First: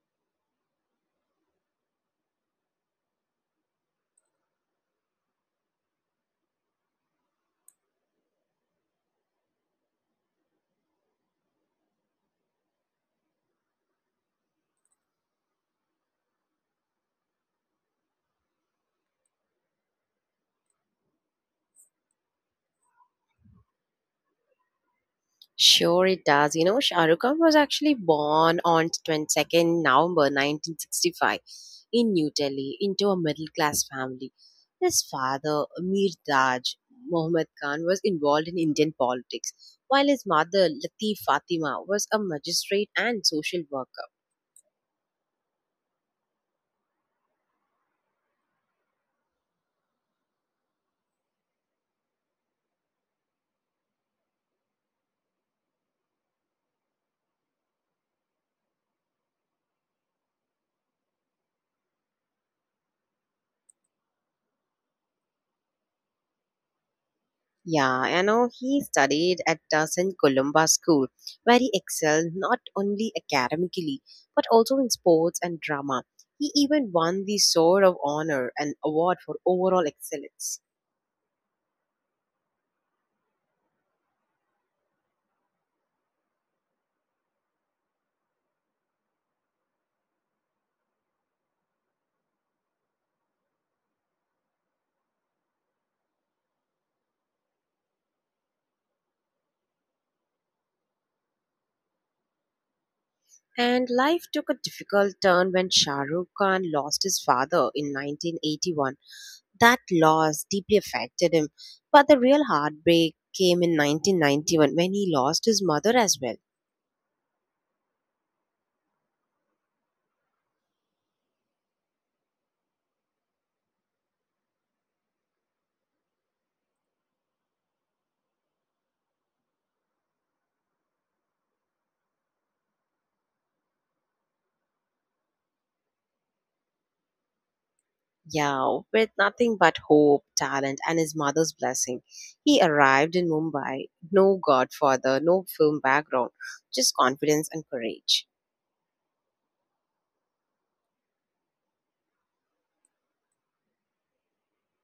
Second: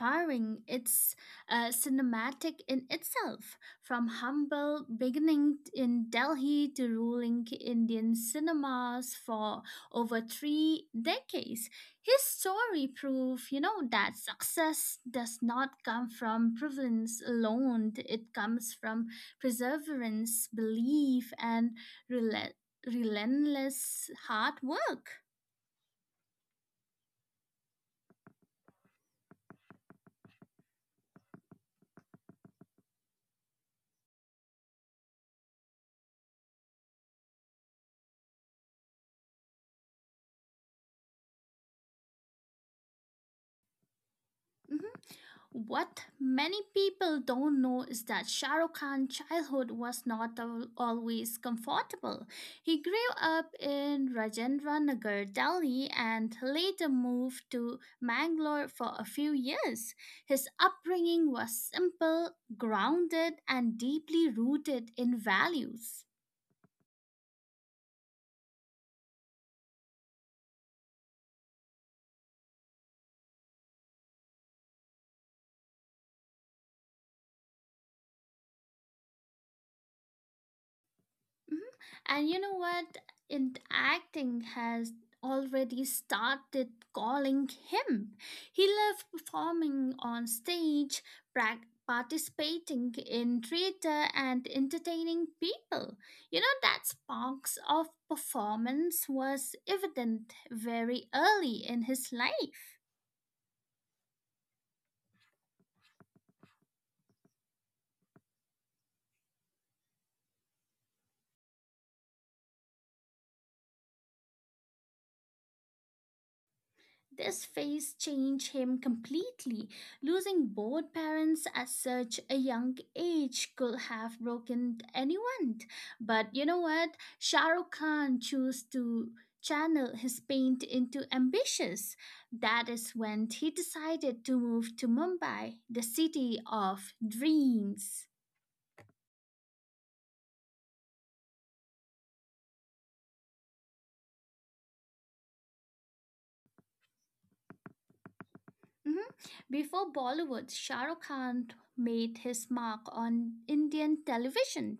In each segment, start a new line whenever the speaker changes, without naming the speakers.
inspiring, it's cinematic in itself. From humble beginning in Delhi to ruling Indian cinemas for over three decades, his story proves that success does not come from prevalence alone. It comes from perseverance, belief, and rel- relentless hard work.
Sure, it does. You know, Shah Rukh Khan was actually born on 22nd November 1965 in New Delhi into a middle class family. His father, Mir Daj Mohammad Khan, was involved in Indian politics, while his mother, Latif Fatima, was a magistrate and social worker.
Mhm. What many people don't know is that Shah Rukh Khan's childhood was not always comfortable. He grew up in Rajendra Nagar, Delhi, and later moved to Mangalore for a few years. His upbringing was simple, grounded, and deeply rooted in values.
Yeah, you know, he studied at the St. Columba School, where he excelled not only academically, but also in sports and drama. He even won the Sword of Honor, an award for overall excellence.
And you know what? In acting has already started calling him. He loved performing on stage, participating in theater, and entertaining people. You know, that sparks of performance was evident very early in his life.
And life took a difficult turn when Shah Rukh Khan lost his father in 1981. That loss deeply affected him, but the real heartbreak came in 1991 when he lost his mother as well.
This phase changed him completely. Losing both parents at such a young age could have broken anyone. But you know what? Shah Rukh Khan chose to channel his pain into ambitions. That is when he decided to move to Mumbai, the city of dreams.
Yeah, with nothing but hope, talent, and his mother's blessing. He arrived in Mumbai, no godfather, no film background, just confidence and courage.
Mhm. Before Bollywood, Shah Rukh Khan made his mark on Indian television.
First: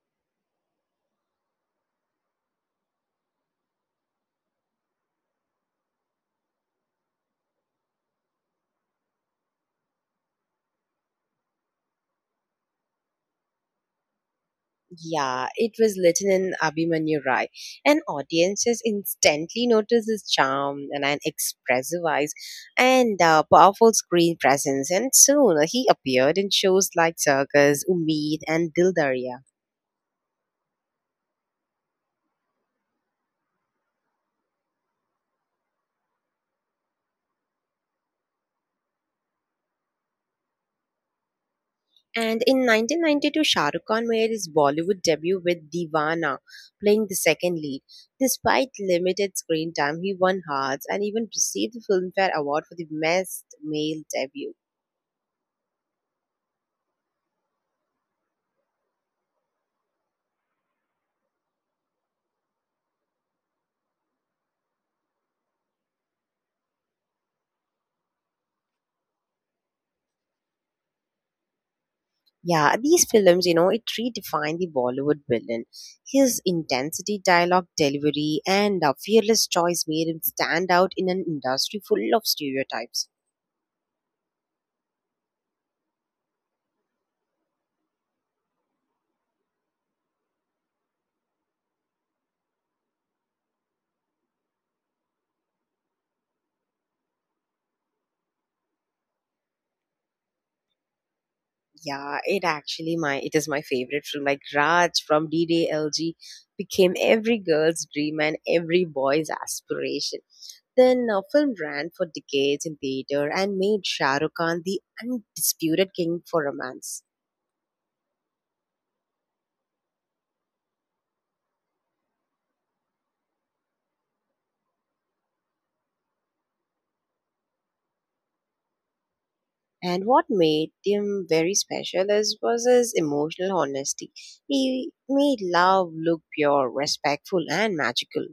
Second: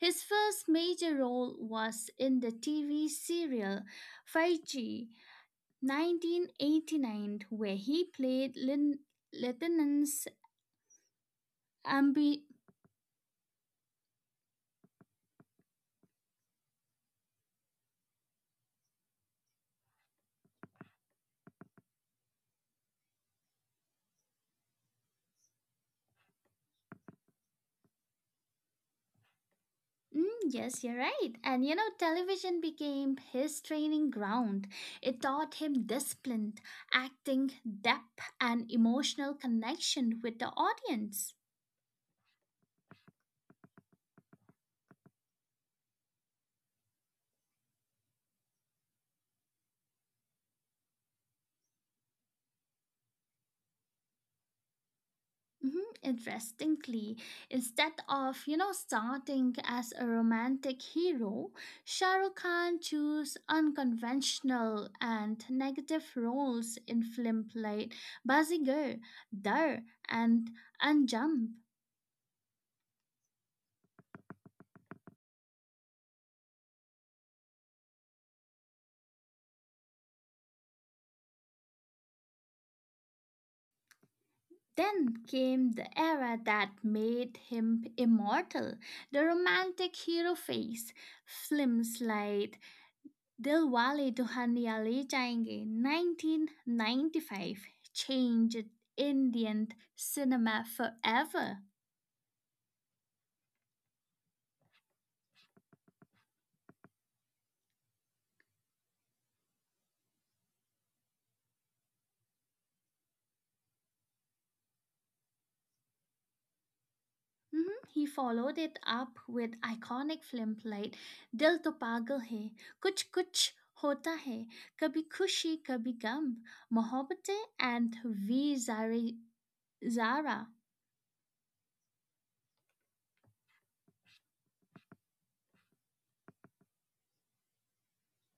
His first major role was in the TV serial Faiji 1989, where he played Lieutenant's Ambi.
Yeah, it was written in Abhimanyu Rai, and audiences instantly noticed his charm and an expressive eyes and powerful screen presence. And soon he appeared in shows like Circus, Umid, and Dil Darya.
Mm, yes, you're right. And you know, television became his training ground. It taught him discipline, acting, depth, and emotional connection with the audience.
And in 1992, Shah Rukh Khan made his Bollywood debut with Deewana, playing the second lead. Despite limited screen time, he won hearts and even received the Filmfare Award for the Best Male Debut.
Mhm. Interestingly, instead of you know starting as a romantic hero, Shah Rukh Khan chose unconventional and negative roles in films like Bazigar, Dar, and Anjump.
Yeah, these films, you know, it redefined the Bollywood villain. His intensity, dialogue delivery, and a fearless choice made him stand out in an industry full of stereotypes.
Then came the era that made him immortal, the romantic hero phase. Films like दिल वाले दुल्हनिया ले जाएंगे 1995 changed Indian cinema forever.
Yeah, it actually my it is my favorite film. Like Raj from DDLG became every girl's dream and every boy's aspiration. Then film ran for decades in theater and made Shah Rukh Khan the undisputed king for romance.
Mhm. He followed it up with iconic films like Dil To Pagal Hai, Kuch Kuch Hota Hai, Kabhi Khushi Kabhi Gum, Mohabbatein, and V Zari
And what
Zara.
made him very special is was his emotional honesty. He made love look pure, respectful, and magical.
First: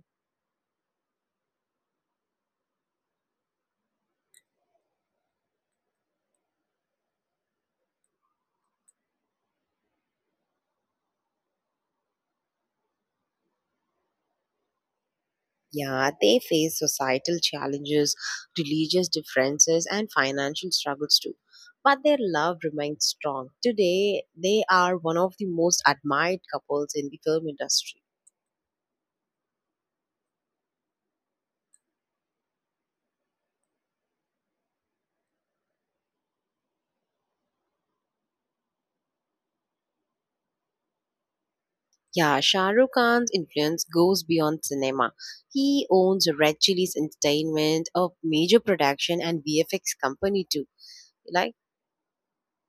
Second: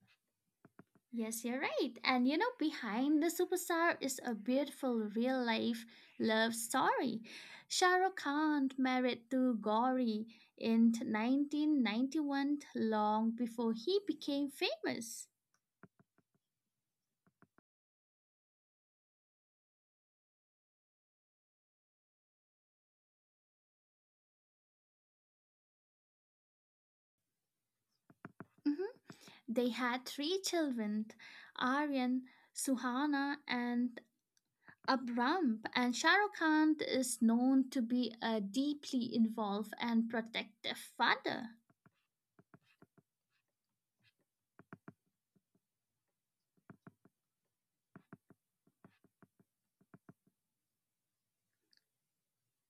Yes, you're right. And you know, behind the superstar is a beautiful real life love story. Shah Rukh Khan married to Gauri in 1991, long before he became famous.
Yeah, they face societal challenges, religious differences, and financial struggles too. But their love remains strong. Today, they are one of the most admired couples in the film industry.
Mhm. They had three children Aryan, Suhana, and Abram. And Shah Rukh Khan is known to be a deeply involved and protective father.
Yeah, Shah Rukh Khan's influence goes beyond cinema. He owns Red Chillies Entertainment, a major production and VFX company too. Like,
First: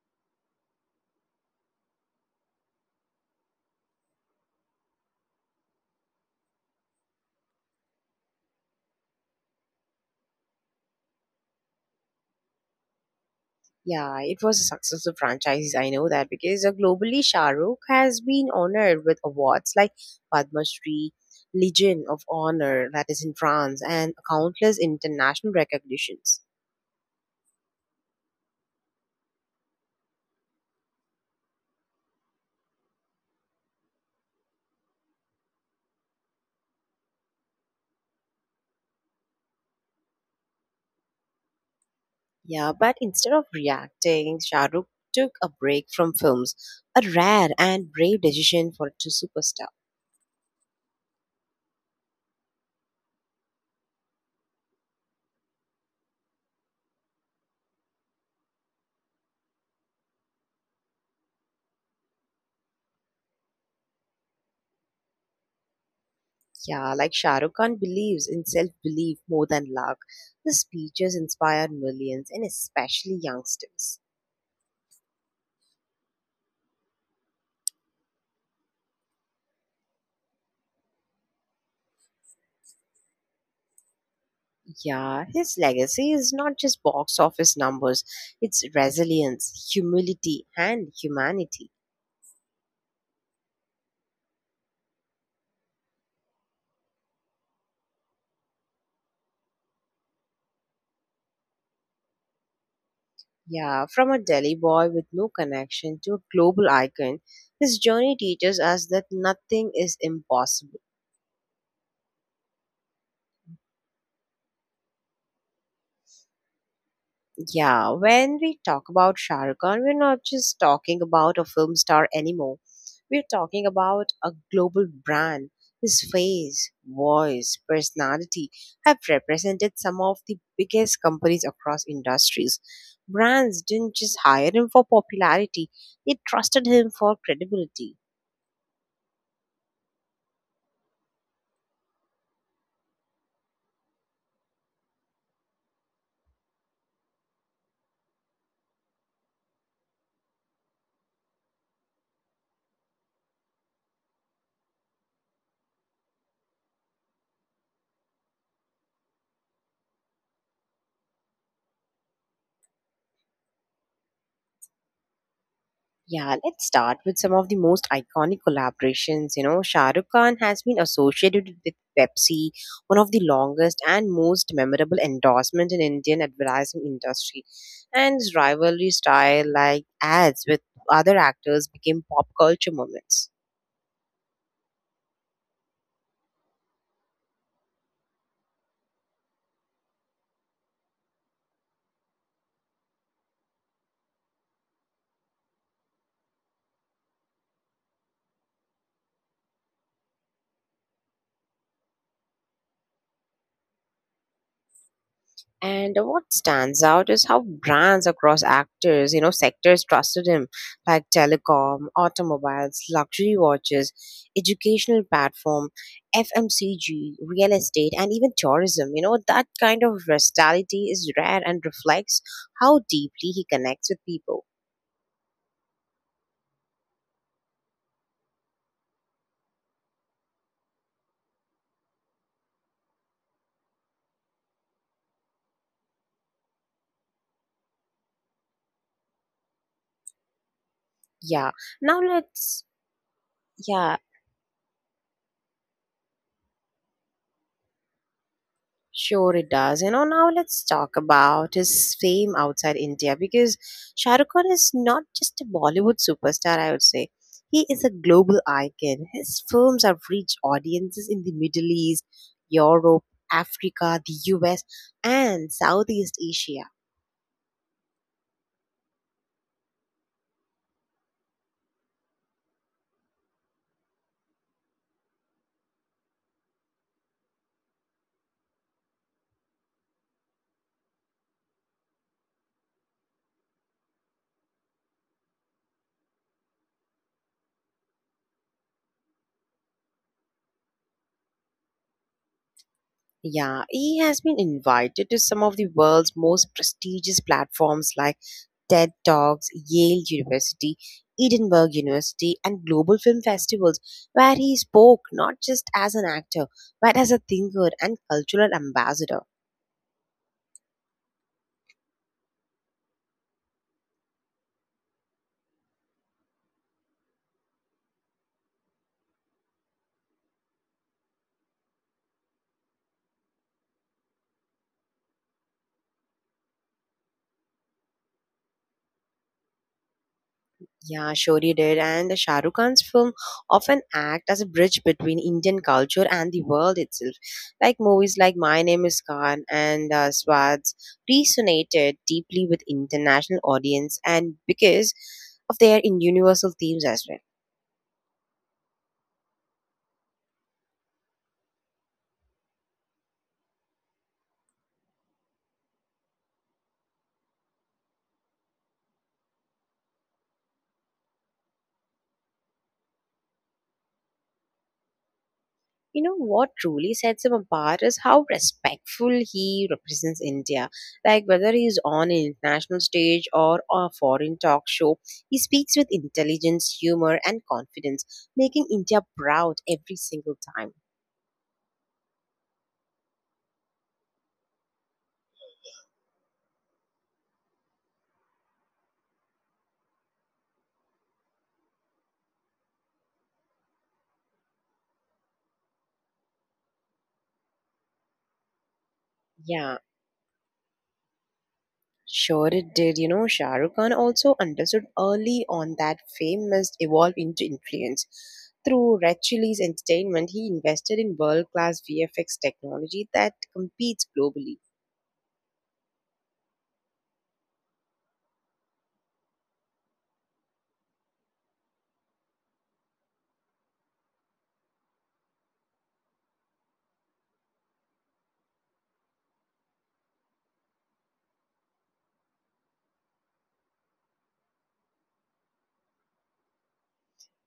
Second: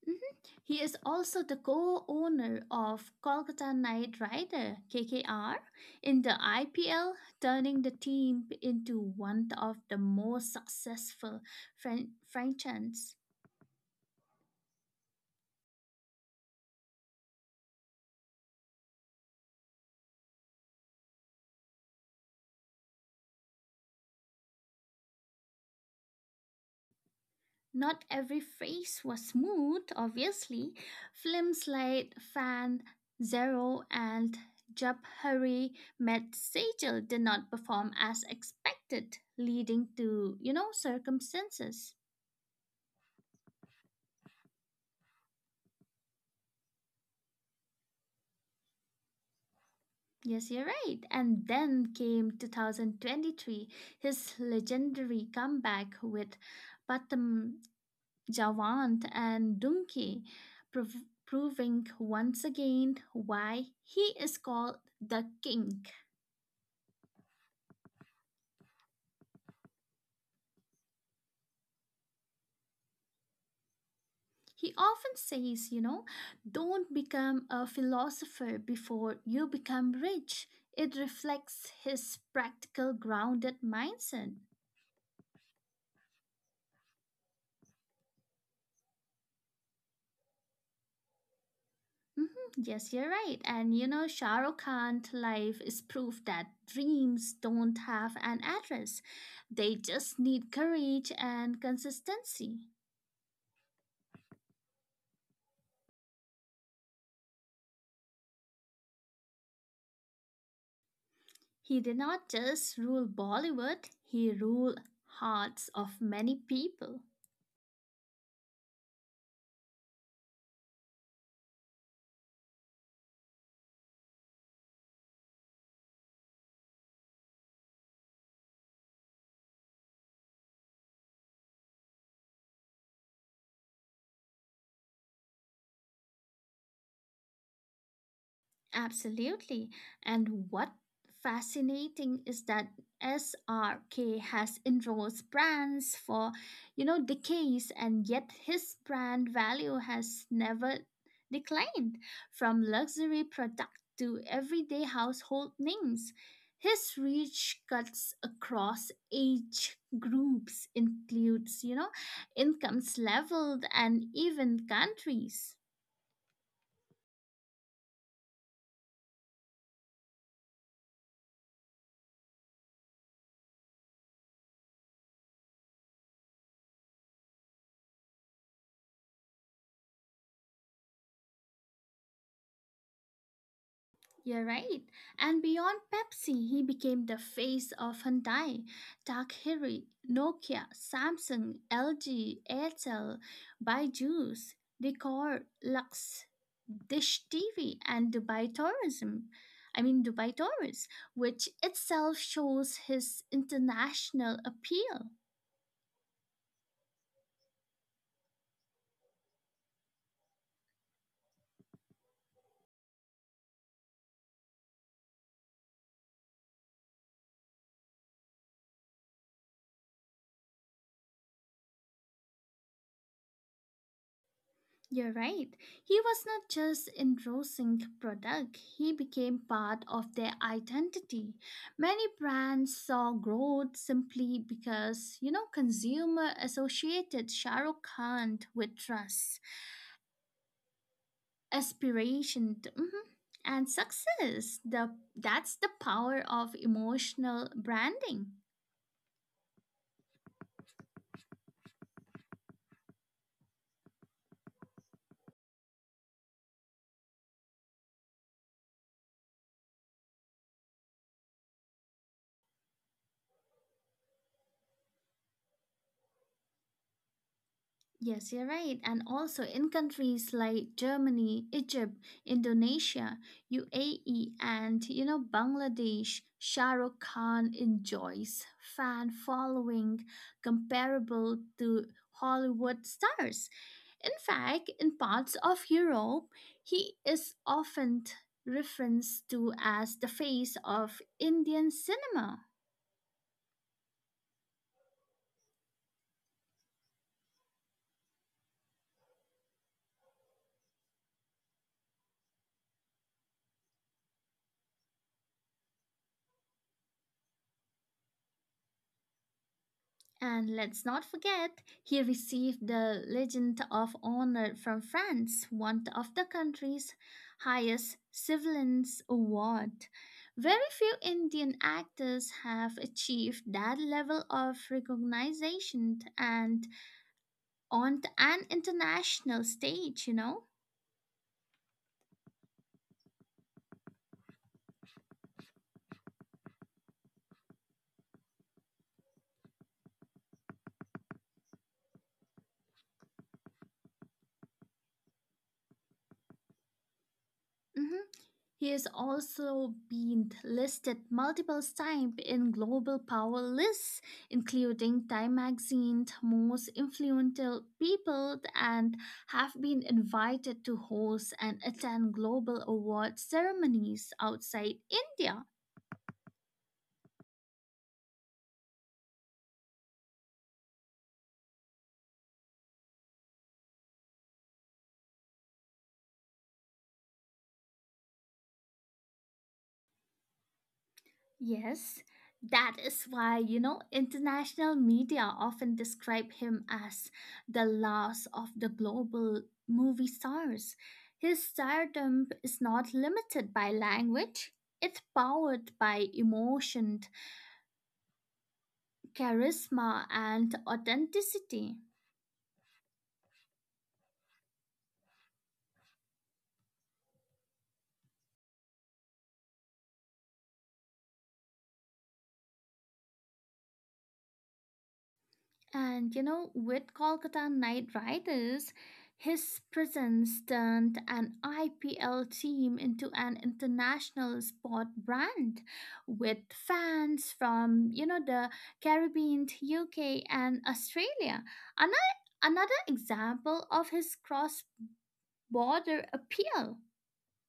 Mhm. He is also the co-owner of Kolkata Knight Rider KKR in the IPL, turning the team into one of the most successful franchises.
yeah, it was a successful franchise. I know that because globally, Shah Rukh has been honored with awards like Padma Shri, Legion of Honor, that is in France, and countless international recognitions.
Not every phase was smooth, obviously. Films like Fan Zero and Jab Hurry Met Sejal did not perform as expected, leading to, you know, circumstances.
Yeah, but instead of reacting, Shah Rukh took a break from films, a rare and brave decision for a true superstar.
Yes, you're right. And then came 2023, his legendary comeback with Patam Jawant and Dunki, proving once again why he is called the king.
Yeah, like Shah Rukh Khan believes in self-belief more than luck. The speeches inspire millions and especially youngsters.
He often says, you know, don't become a philosopher before you become rich. It reflects his practical, grounded mindset.
Yeah, his legacy is not just box office numbers, it's resilience, humility, and humanity.
Mhm. Yes, you're right. And you know, Shah Rukh Khan's life is proof that dreams don't have an address. They just need courage and consistency.
Yeah, from a Delhi boy with no connection to a global icon, his journey teaches us that nothing is impossible.
He did not just rule Bollywood, he ruled hearts of many people.
Yeah, when we talk about Shah Rukh Khan, we're not just talking about a film star anymore. We're talking about a global brand. His face, voice, personality have represented some of the biggest companies across industries. Brands didn't just hire him for popularity, they trusted him for credibility.
Absolutely. And what fascinating is that SRK has endorsed brands for, you know, decades and yet his brand value has never declined from luxury product to everyday household names. His reach cuts across age groups, includes, you know, incomes leveled and even countries.
Yeah, let's start with some of the most iconic collaborations. You know, Shah Rukh Khan has been associated with Pepsi, one of the longest and most memorable endorsements in Indian advertising industry. And his rivalry style, like ads with other actors, became pop culture moments.
You're right. And beyond Pepsi, he became the face of Hyundai, Takehiri, Nokia, Samsung, LG, Airtel, Byju's, Decor, Lux, Dish TV, and Dubai Tourism. I mean Dubai Tourist, which itself shows his international appeal.
And what stands out is how brands across actors, you know, sectors trusted him, like telecom, automobiles, luxury watches, educational platform, FMCG, real estate, and even tourism. You know, that kind of versatility is rare and reflects how deeply he connects with people.
You're right. He was not just endorsing product, he became part of their identity. Many brands saw growth simply because, you know, consumer associated Shah Rukh Khan with trust,
Yeah. Now
aspiration,
let's
mhm, and
yeah,
success. The, that's the power of emotional branding.
Sure, it does. You know, now let's talk about his fame outside India because Shah Rukh Khan is not just a Bollywood superstar, I would say. He is a global icon. His films have reached audiences in the Middle East, Europe, Africa, the US, and Southeast Asia.
Yes, you're right. And also in countries like Germany, Egypt, Indonesia, UAE, and you know Bangladesh, Shah Rukh Khan enjoys fan following comparable to Hollywood stars. In fact, in parts of Europe, he is often referenced to as the face of Indian cinema.
Yeah, he has been invited to some of the world's most prestigious platforms like TED Talks, Yale University, Edinburgh University, and global film festivals, where he spoke not just as an actor, but as a thinker and cultural ambassador.
And let's not forget, he received the Legion of Honor from France, one of the country's highest civilians award. Very few Indian actors have achieved that level of recognition and on an international stage, you know.
Yeah, sure he did. And the Shah Rukh Khan's film often act as a bridge between Indian culture and the world itself. Like movies like My Name is Khan and Swads resonated deeply with international audience and because of their in universal themes as well.
Mhm. He has also been listed multiple times in global power lists, including Time Magazine's most influential people, and have been invited to host and attend global award ceremonies outside India.
You know what truly sets him apart is how respectful he represents India. Like whether he's on an international stage or a foreign talk show, he speaks with intelligence, humor, and confidence, making India proud every single time.
Yes, that is why, you know, international media often describe him as the loss of the global movie stars. His stardom is not limited by language, it's powered by emotion,
Yeah,
charisma, and authenticity.
sure it did. You know, Shah Rukh Khan also understood early on that fame must evolve into influence. Through Red Chillies Entertainment, he invested in world class VFX technology that competes globally.
And you know, with Kolkata Knight Riders, his presence turned an IPL team into an international sport brand with fans from, you know, the Caribbean, UK, and Australia. Another, another example of his cross border appeal.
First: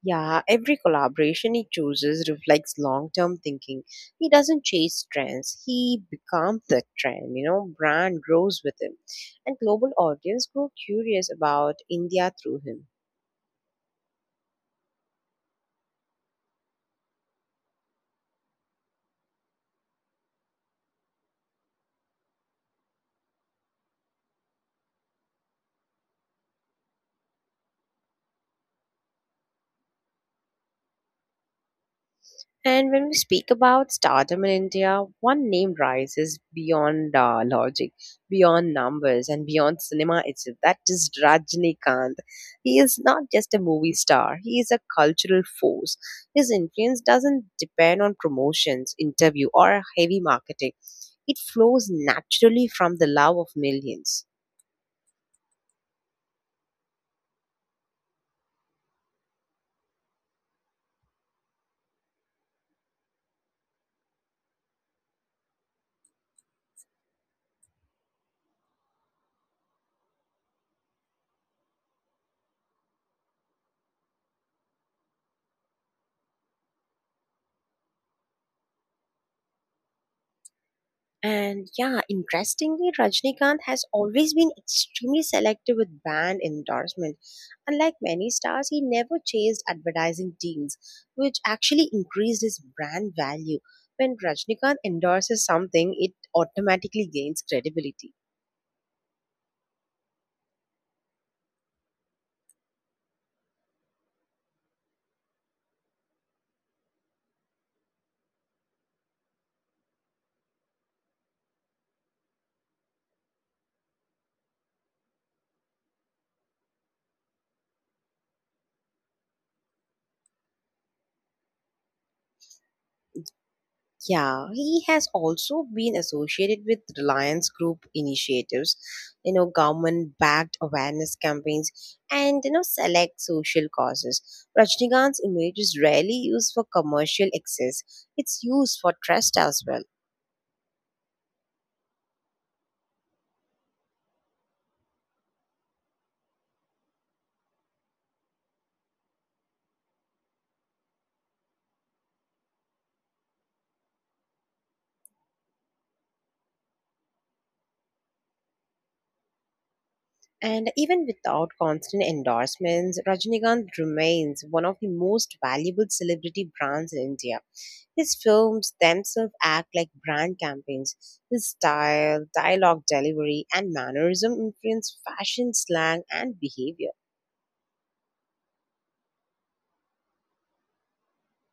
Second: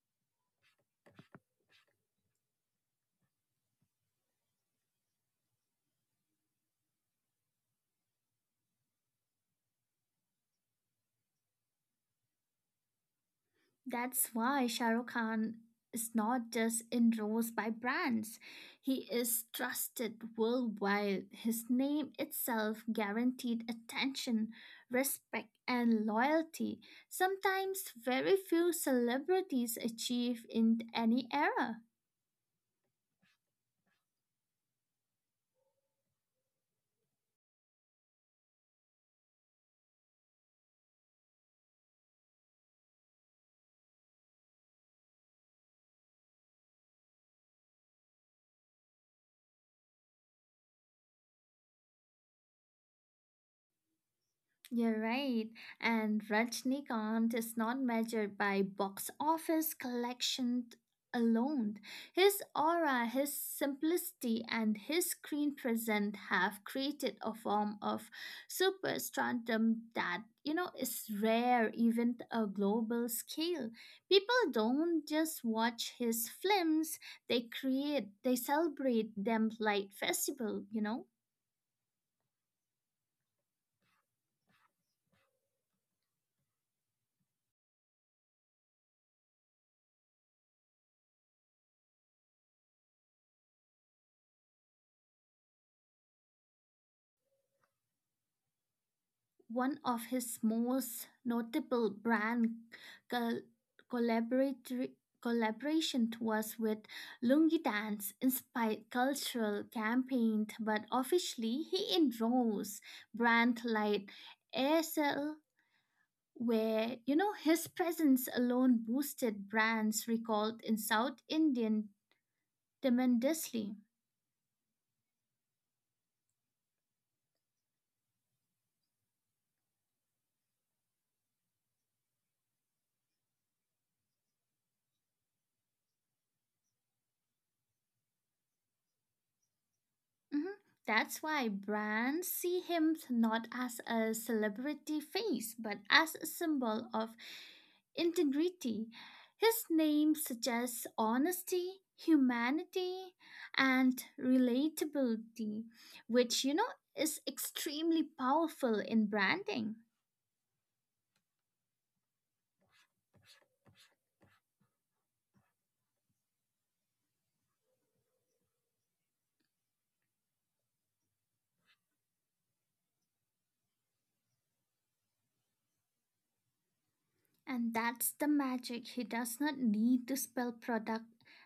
Yeah, every collaboration he chooses reflects long term thinking. He doesn't chase trends, he becomes the trend. You know, brand grows with him. And global audience grow curious about India through him.
That's why Shah Rukh Khan is not just endorsed by brands. He is trusted worldwide. His name itself guaranteed attention, respect, and loyalty. Sometimes very few celebrities achieve in any era.
And when we speak about stardom in India, one name rises beyond logic, beyond numbers, and beyond cinema itself. That is Rajnikant. He is not just a movie star, he is a cultural force. His influence doesn't depend on promotions, interview, or heavy marketing, it flows naturally from the love of millions.
You're right. And Rajnikant is not measured by box office collection alone. His aura, his simplicity, and his screen presence have created a form of superstardom that you know is rare even a global scale. People don't just watch his films; they create, they celebrate them like festival. You know.
And yeah, interestingly, Rajnikant has always been extremely selective with brand endorsement. Unlike many stars, he never chased advertising deals, which actually increased his brand value. When Rajnikant endorses something, it automatically gains credibility.
One of his most notable brand col- collaborator- collaboration was with Lungi Dance inspired cultural campaign, but officially he endorsed brand like ASL where you know his presence alone boosted brands recalled in South Indian tremendously.
Yeah, he has also been associated with Reliance Group initiatives, you know, government-backed awareness campaigns, and you know, select social causes. Rajnikant's image is rarely used for commercial access; it's used for trust as well.
Mhm. That's why brands see him not as a celebrity face, but as a symbol of integrity. His name suggests honesty, humanity, and relatability, which you know is extremely powerful in branding.
And even without constant endorsements, Rajinikanth remains one of the most valuable celebrity brands in India. His films themselves act like brand campaigns. His style, dialogue delivery, and mannerism influence fashion, slang, and behavior.
And that's the magic. He does not need to spell product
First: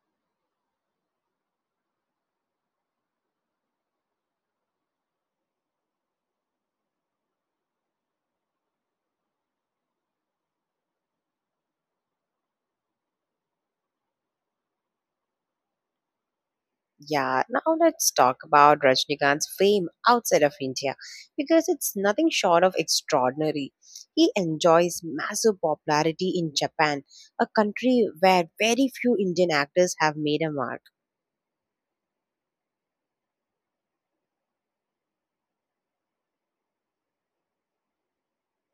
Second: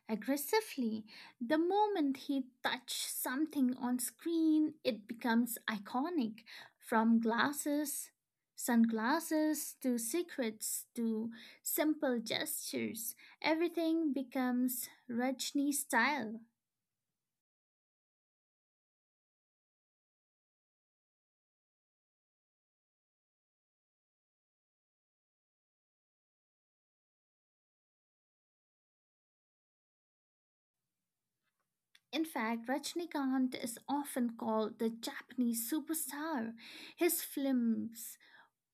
aggressively. The moment he touches something on screen, it becomes iconic. From glasses, sunglasses, to secrets, to simple gestures, everything becomes Rajni style.
Yeah, now let's talk about Rajnikant's fame outside of India because it's nothing short of extraordinary. He enjoys massive popularity in Japan, a country where very few Indian actors have made a mark.
In fact, Rajnikant is often called the Japanese superstar. His films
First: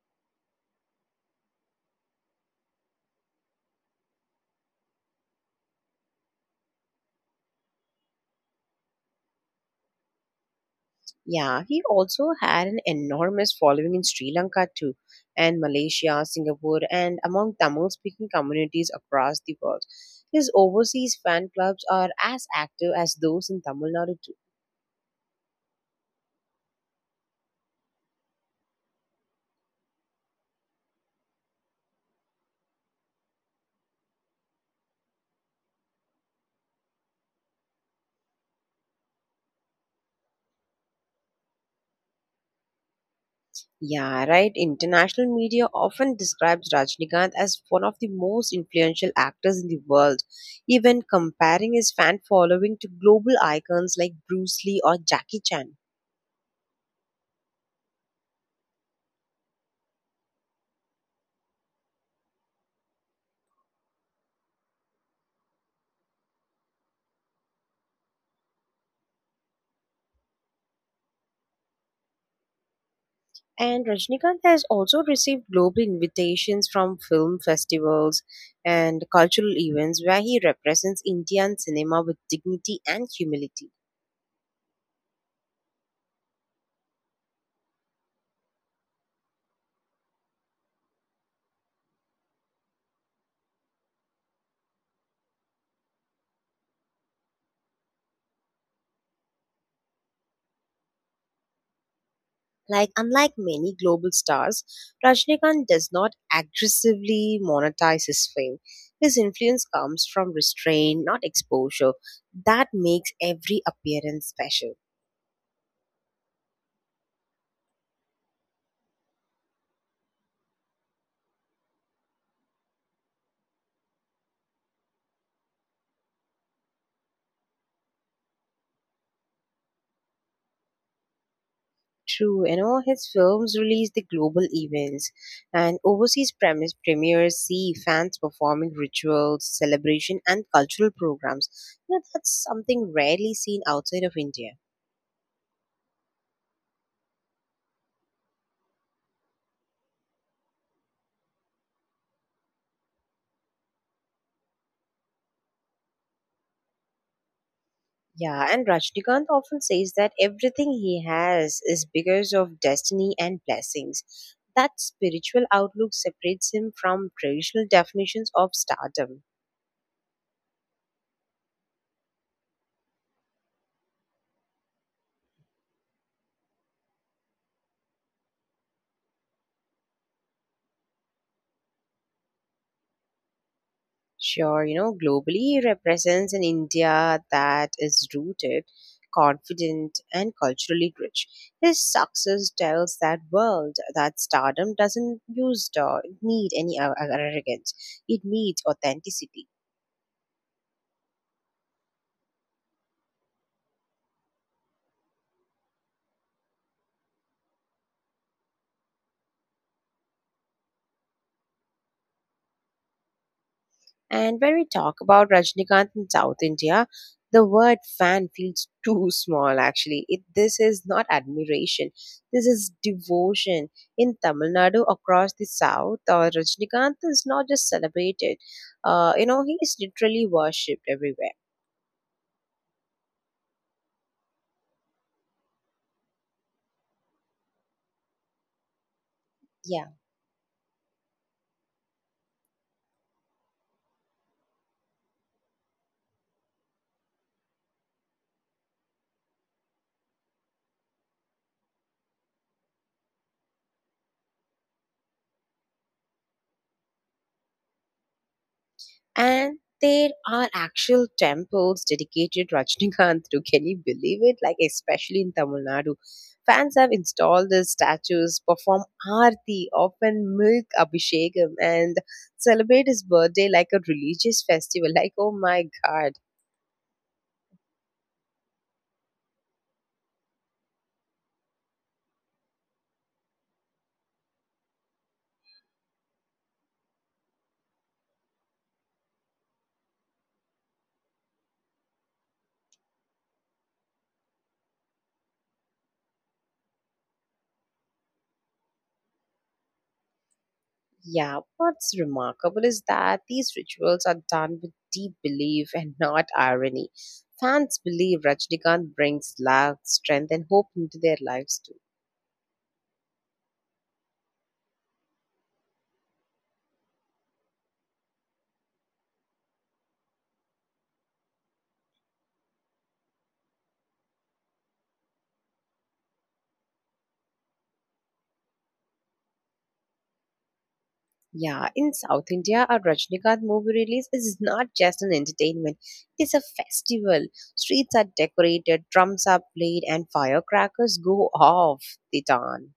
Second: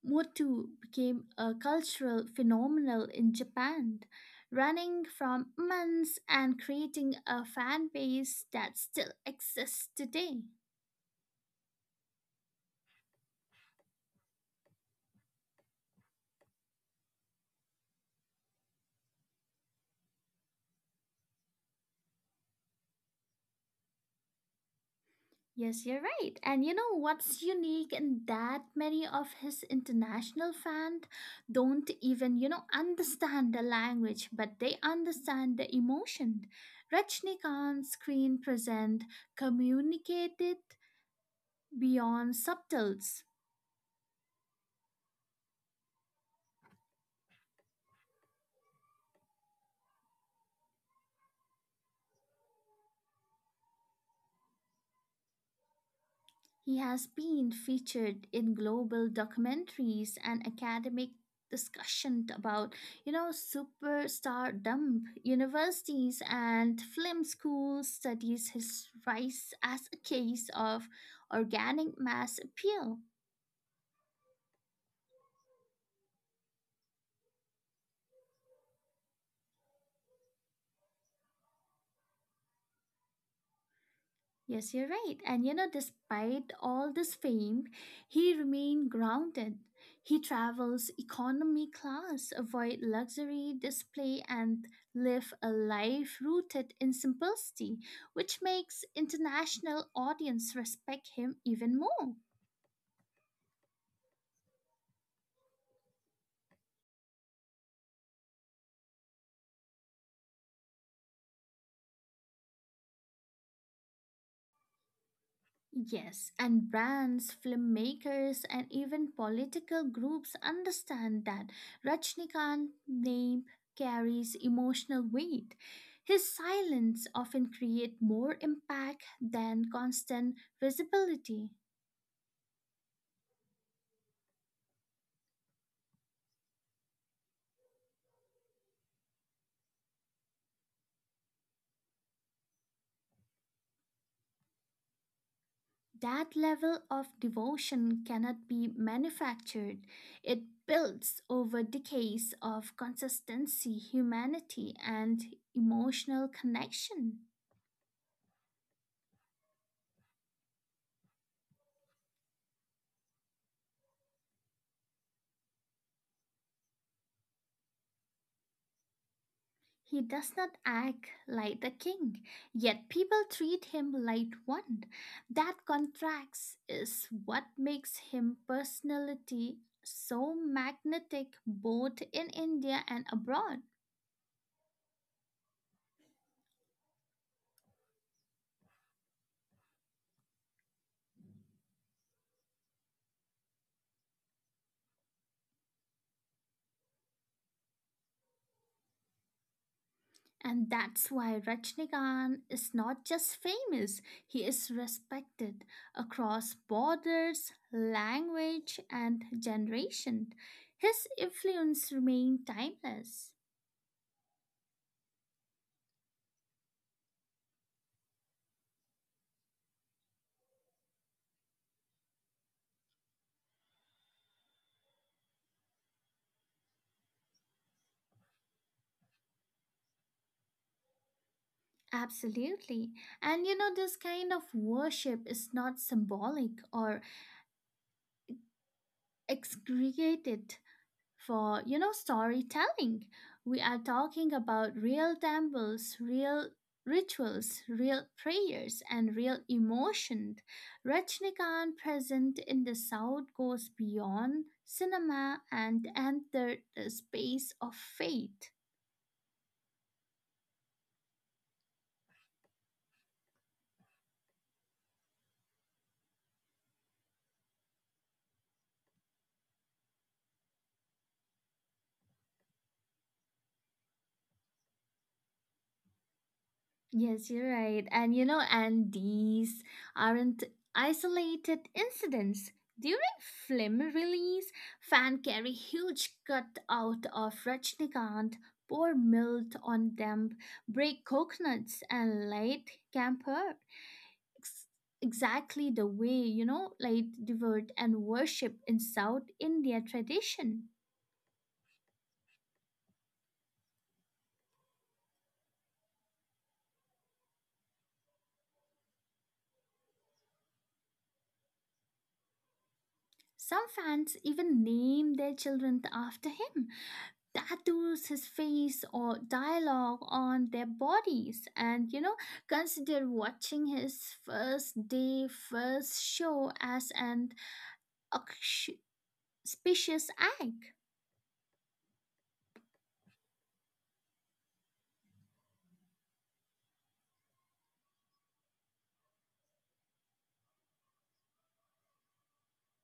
Motu became a cultural phenomenon in Japan, running from months and creating a fan base that still exists today.
Yeah, he also had an enormous following in Sri Lanka too, and Malaysia, Singapore, and among Tamil speaking communities across the world. His overseas fan clubs are as active as those in Tamil Nadu too.
Yes, you're right. And you know what's unique in that many of his international fans don't even, you know, understand the language, but they understand the emotion. Rajnikanth's screen present communicated beyond subtles.
Yeah, right. International media often describes Rajnikanth as one of the most influential actors in the world, even comparing his fan following to global icons like Bruce Lee or Jackie Chan.
He has been featured in global documentaries and academic discussion about, you know, superstardom, universities and film schools studies his rise as a case of organic mass appeal.
And Rajnikanth has also received global invitations from film festivals and cultural events where he represents Indian cinema with dignity and humility.
Yes, you're right. And you know, despite all this fame, he remained grounded. He travels economy class, avoid luxury display, and live a life rooted in simplicity, which makes international audience respect him even more.
Like, unlike many global stars, Rajnikant does not aggressively monetize his fame. His influence comes from restraint, not exposure. That makes every appearance special.
Yes, and brands, filmmakers, and even political groups understand that Rajnikant's name carries emotional weight. His silence often creates more impact than constant visibility.
True, you know, his films release the global events and overseas premise premieres see fans performing rituals, celebration, and cultural programs. You know, that's something rarely seen outside of India.
That level of devotion cannot be manufactured. It builds over decades of consistency, humanity, and emotional connection.
Yeah, and Rajnikant often says that everything he has is because of destiny and blessings. That spiritual outlook separates him from traditional definitions of stardom.
He does not act like a king, yet people treat him like one. That contrast is what makes him personality so magnetic both in India and abroad.
Sure, you know, globally he represents an India that is rooted, confident, and culturally rich. His success tells that world that stardom doesn't use the, need any arrogance, it needs authenticity.
And that's why Rajnikant is not just famous, he is respected across borders, language, and generation. His influence remains timeless.
And when we talk about Rajnikanth in South India, the word fan feels too small actually. It, this is not admiration, this is devotion. In Tamil Nadu, across the South, Rajnikanth is not just celebrated, you know, he is literally worshipped everywhere.
Absolutely. And you know, this kind of worship is not symbolic or
Yeah,
excreted for, you know, storytelling. We are talking about real temples, real rituals, real prayers, and real emotion Rajnikant present in the South goes beyond cinema and entered the space of faith.
and there are actual temples dedicated Rajnikanth to. Can you believe it? Like especially in Tamil Nadu, fans have installed the statues, perform aarti, often milk abhishekam, and celebrate his birthday like a religious festival. Like oh my god.
Yes, you're right. And you know, and these aren't isolated incidents. During film release, fan carry huge cut out of Rajnikant, pour milk on them, break coconuts, and light camper. Ex- exactly the way, you know, light devoured and worship in South India tradition.
Yeah, what's remarkable is that these rituals are done with deep belief and not irony. Fans believe Rajnikant brings love, strength, and hope into their lives too.
Some fans even name their children after him, tattoos his face or dialogue on their bodies, and you know, consider watching his first day, first show as an auspicious act.
Yeah, in South India, a Rajnikant movie release is not just an entertainment, it is a festival. Streets are decorated, drums are played, and firecrackers go off the dawn.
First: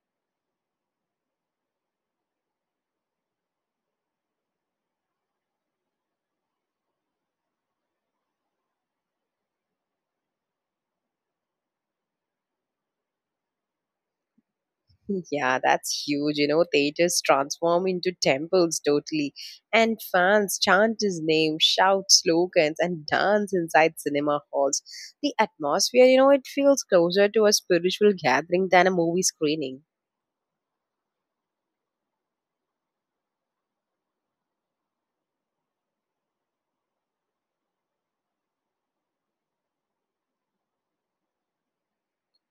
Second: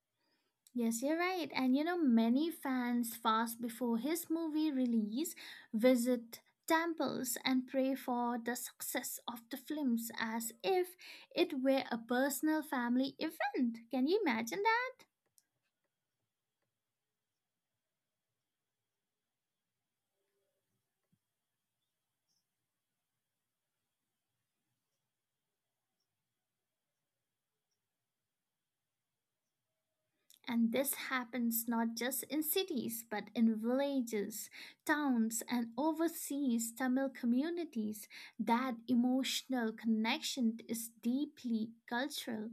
Yes, you're right. And you know, many fans fast before his movie release visit temples and pray for the success of the films as if it were a personal family event. Can you imagine that?
Yeah, that's huge. You know, theaters transform into temples totally, and fans chant his name, shout slogans, and dance inside cinema halls. The atmosphere, you know, it feels closer to a spiritual gathering than a movie screening.
And this happens not just in cities but in villages, towns, and overseas Tamil communities. That emotional connection is deeply cultural.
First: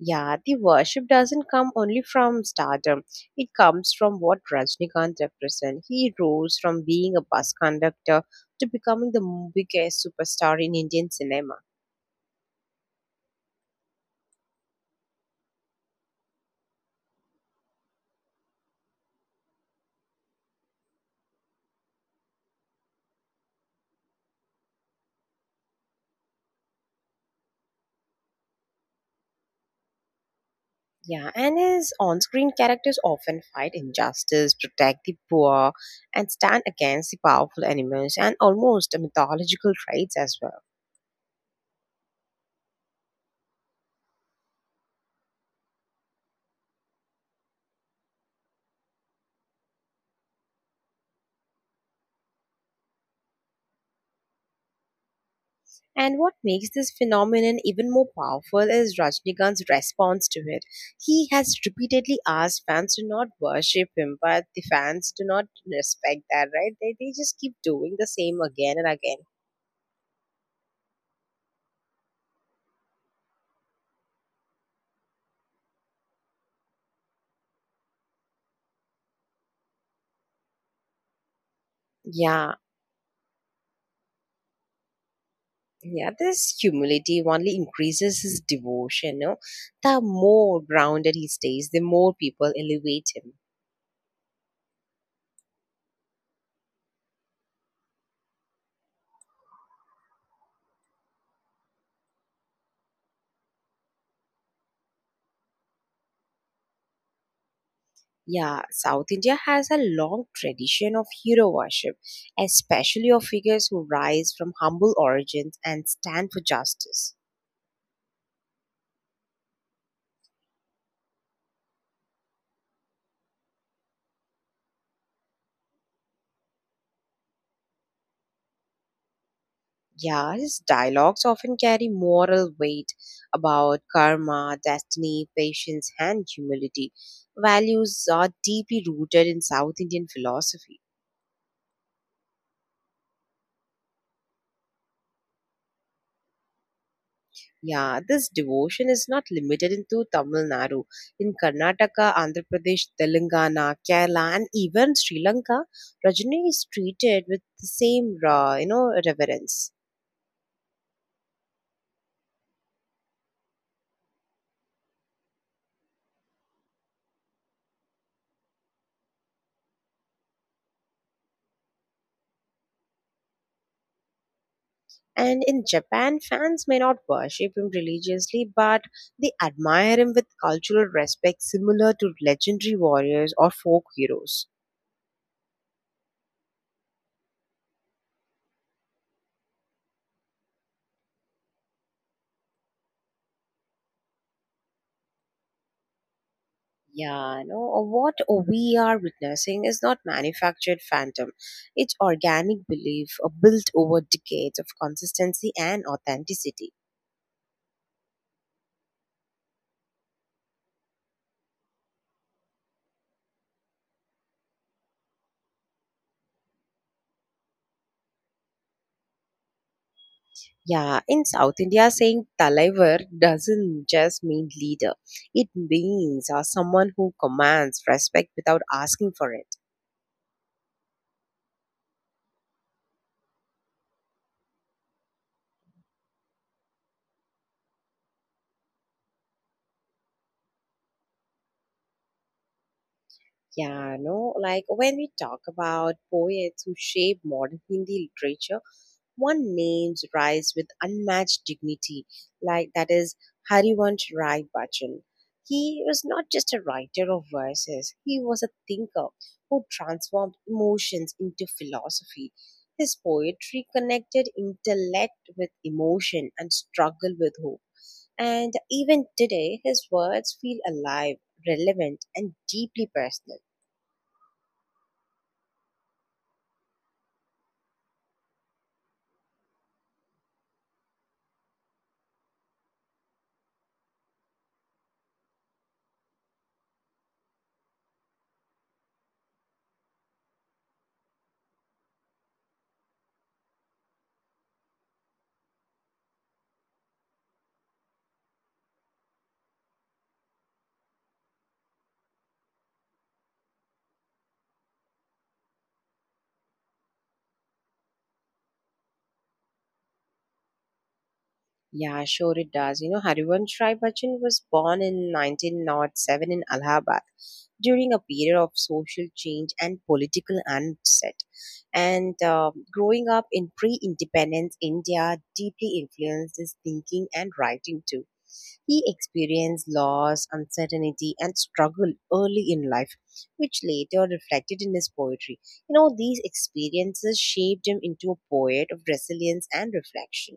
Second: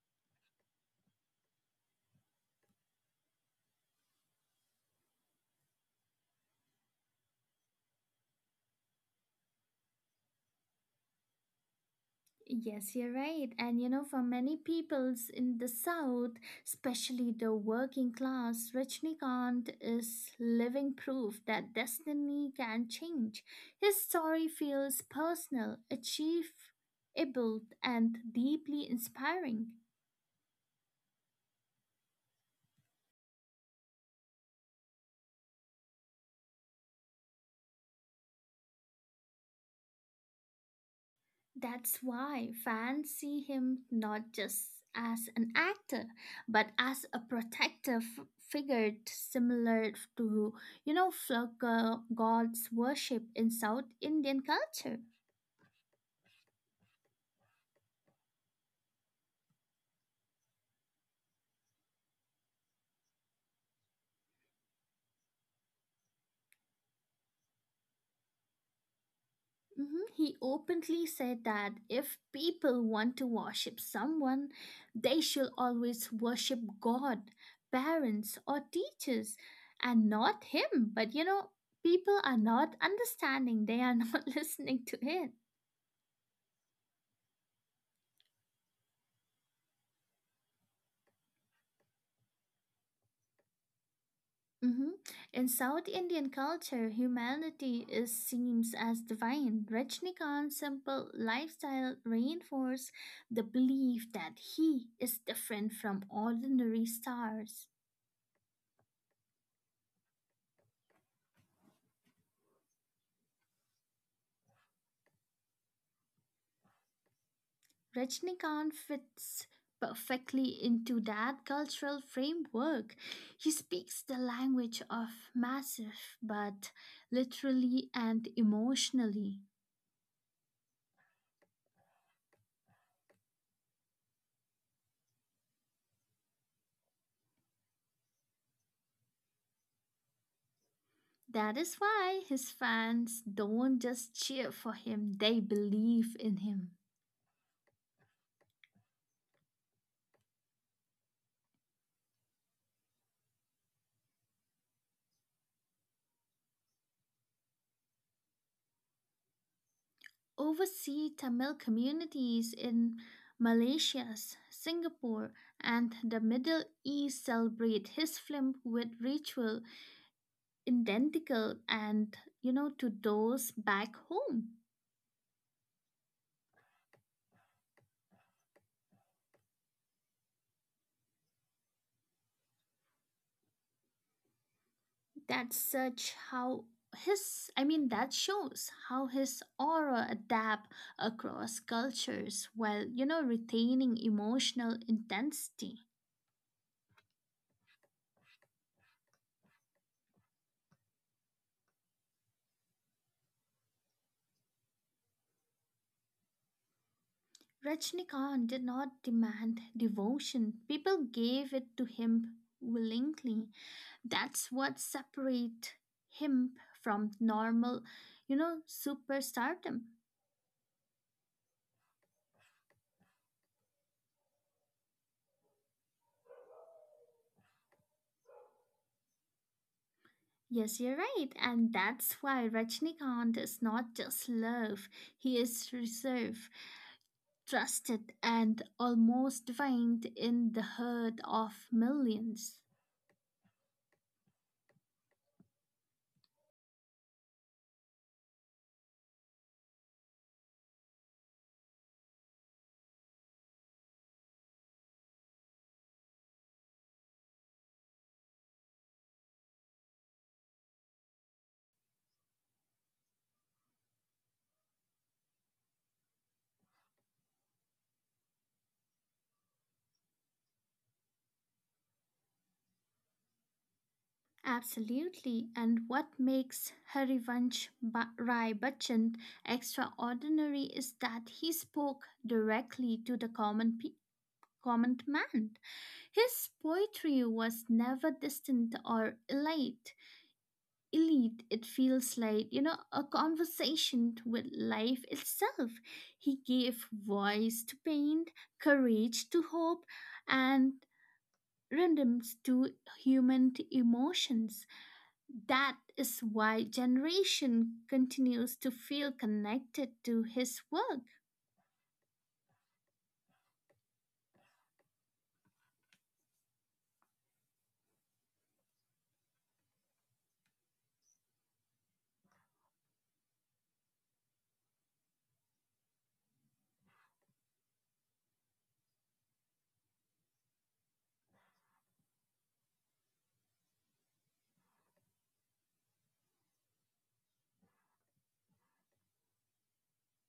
Yeah, the worship doesn't come only from stardom. It comes from what Rajnikant represents. He rose from being a bus conductor to becoming the biggest superstar in Indian cinema.
Yes, you're right. And you know, for many peoples in the South, especially the working class, Rajnikant is living proof that destiny can change. His story feels personal, achievable, and deeply inspiring.
Yeah, and his on screen characters often fight injustice, protect the poor, and stand against the powerful enemies, and almost mythological traits as well.
That's why fans see him not just as an actor, but as a protective figure similar to, you know, Flugger God's worship in South Indian culture.
And what makes this phenomenon even more powerful is Rajnikant's response to it. He has repeatedly asked fans to not worship him, but the fans do not respect that, right? They just keep doing the same again and again.
Mhm. He openly said that if people want to worship someone, they should always worship God, parents, or teachers, and not him. But you know, people are
Yeah,
not understanding, they are not listening to it.
yeah, this humility only increases his devotion. No? The more grounded he stays, the more people elevate him.
Hmm. In South Indian culture, humanity is seen as divine. Rajnikanth's simple lifestyle reinforces the belief that he is different from ordinary stars.
Yeah, South India has a long tradition of hero worship, especially of figures who rise from humble origins and stand for justice.
Rajnikanth fits perfectly into that cultural framework. He speaks the language of massive, but literally and emotionally.
Yeah, his dialogues often carry moral weight about karma, destiny, patience, and humility. Values are deeply rooted in South Indian philosophy.
That is why his fans don't just cheer for him, they believe in him.
Yeah, this devotion is not limited into Tamil Nadu. In Karnataka, Andhra Pradesh, Telangana, Kerala, and even Sri Lanka, Rajani is treated with the same raw, reverence.
Overseas Tamil communities in Malaysia, Singapore, and the Middle East celebrate his film with ritual identical and to those back home.
And in Japan, fans may not worship him religiously, but they admire him with cultural respect similar to legendary warriors or folk heroes.
That's such how that shows how his aura adapt across cultures while retaining emotional intensity.
Yeah, no, or what we are witnessing is not manufactured phantom. It's organic belief built over decades of consistency and authenticity.
Rajnikant did not demand devotion. People gave it to him willingly. That's what separates him from normal, superstardom.
Yeah, in South India, saying Talaivar doesn't just mean leader, it means someone who commands respect without asking for it.
Yes, you're right. And that's why Rajnikant is not just love, he is reserve, trusted and almost divined in the herd of millions.
Yeah, no, like when we talk about poets who shape modern Hindi literature, one names rise with unmatched dignity, like that is Harivansh Rai Bachchan. He was not just a writer of verses, he was a thinker who transformed emotions into philosophy. His poetry connected intellect with emotion and struggle with hope. And even today, his words feel alive, relevant, and deeply personal.
Absolutely. And what makes Rai Bachchan extraordinary is that he spoke directly to the common man. His poetry was never distant or elite. Elite, it feels like a conversation with life itself. He gave voice to pain, courage to hope, and rhythms to human emotions. That is why generation continues to feel connected to his work.
Yeah, sure it does. You know, Harivansh Rai Bachchan was born in 1907 in Allahabad during a period of social change and political unset. And growing up in pre-independence India deeply influenced his thinking and writing too. He experienced loss, uncertainty, and struggle early in life, which later reflected in his poetry. You know, these experiences shaped him into a poet of resilience and reflection.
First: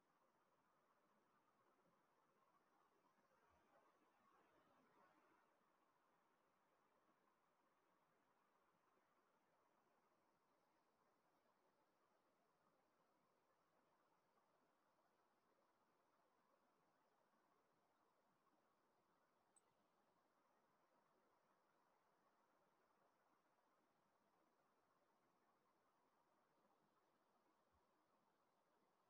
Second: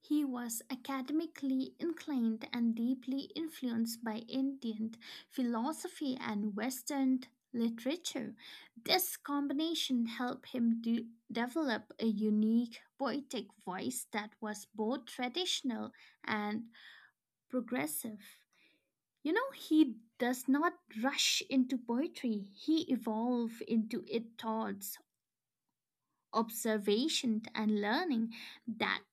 He was academically inclined and deeply influenced by Indian philosophy and Western literature. This combination helped him develop a unique poetic voice that was both traditional and progressive. You know, he does not rush into poetry, he evolves into it thoughts, observation and learning. That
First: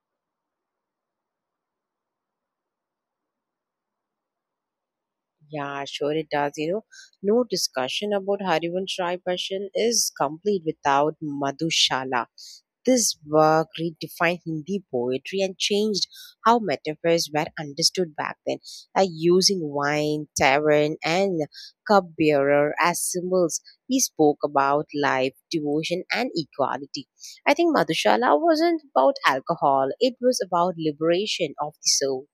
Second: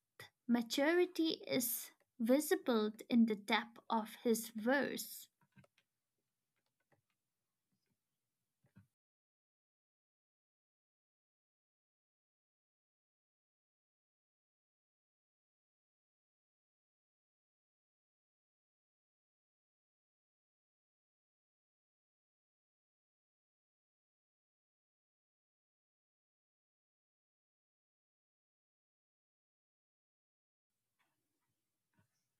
maturity is visible in the depth of his verse.
Yeah, sure it does. You know, no discussion about Harivansh Rai Bachchan is complete without Madhushala. This work redefined Hindi poetry and changed how metaphors were understood back then, like using wine, tavern, and cupbearer as symbols. He spoke about life, devotion, and equality. I think Madhushala wasn't about alcohol; it was about liberation of the soul.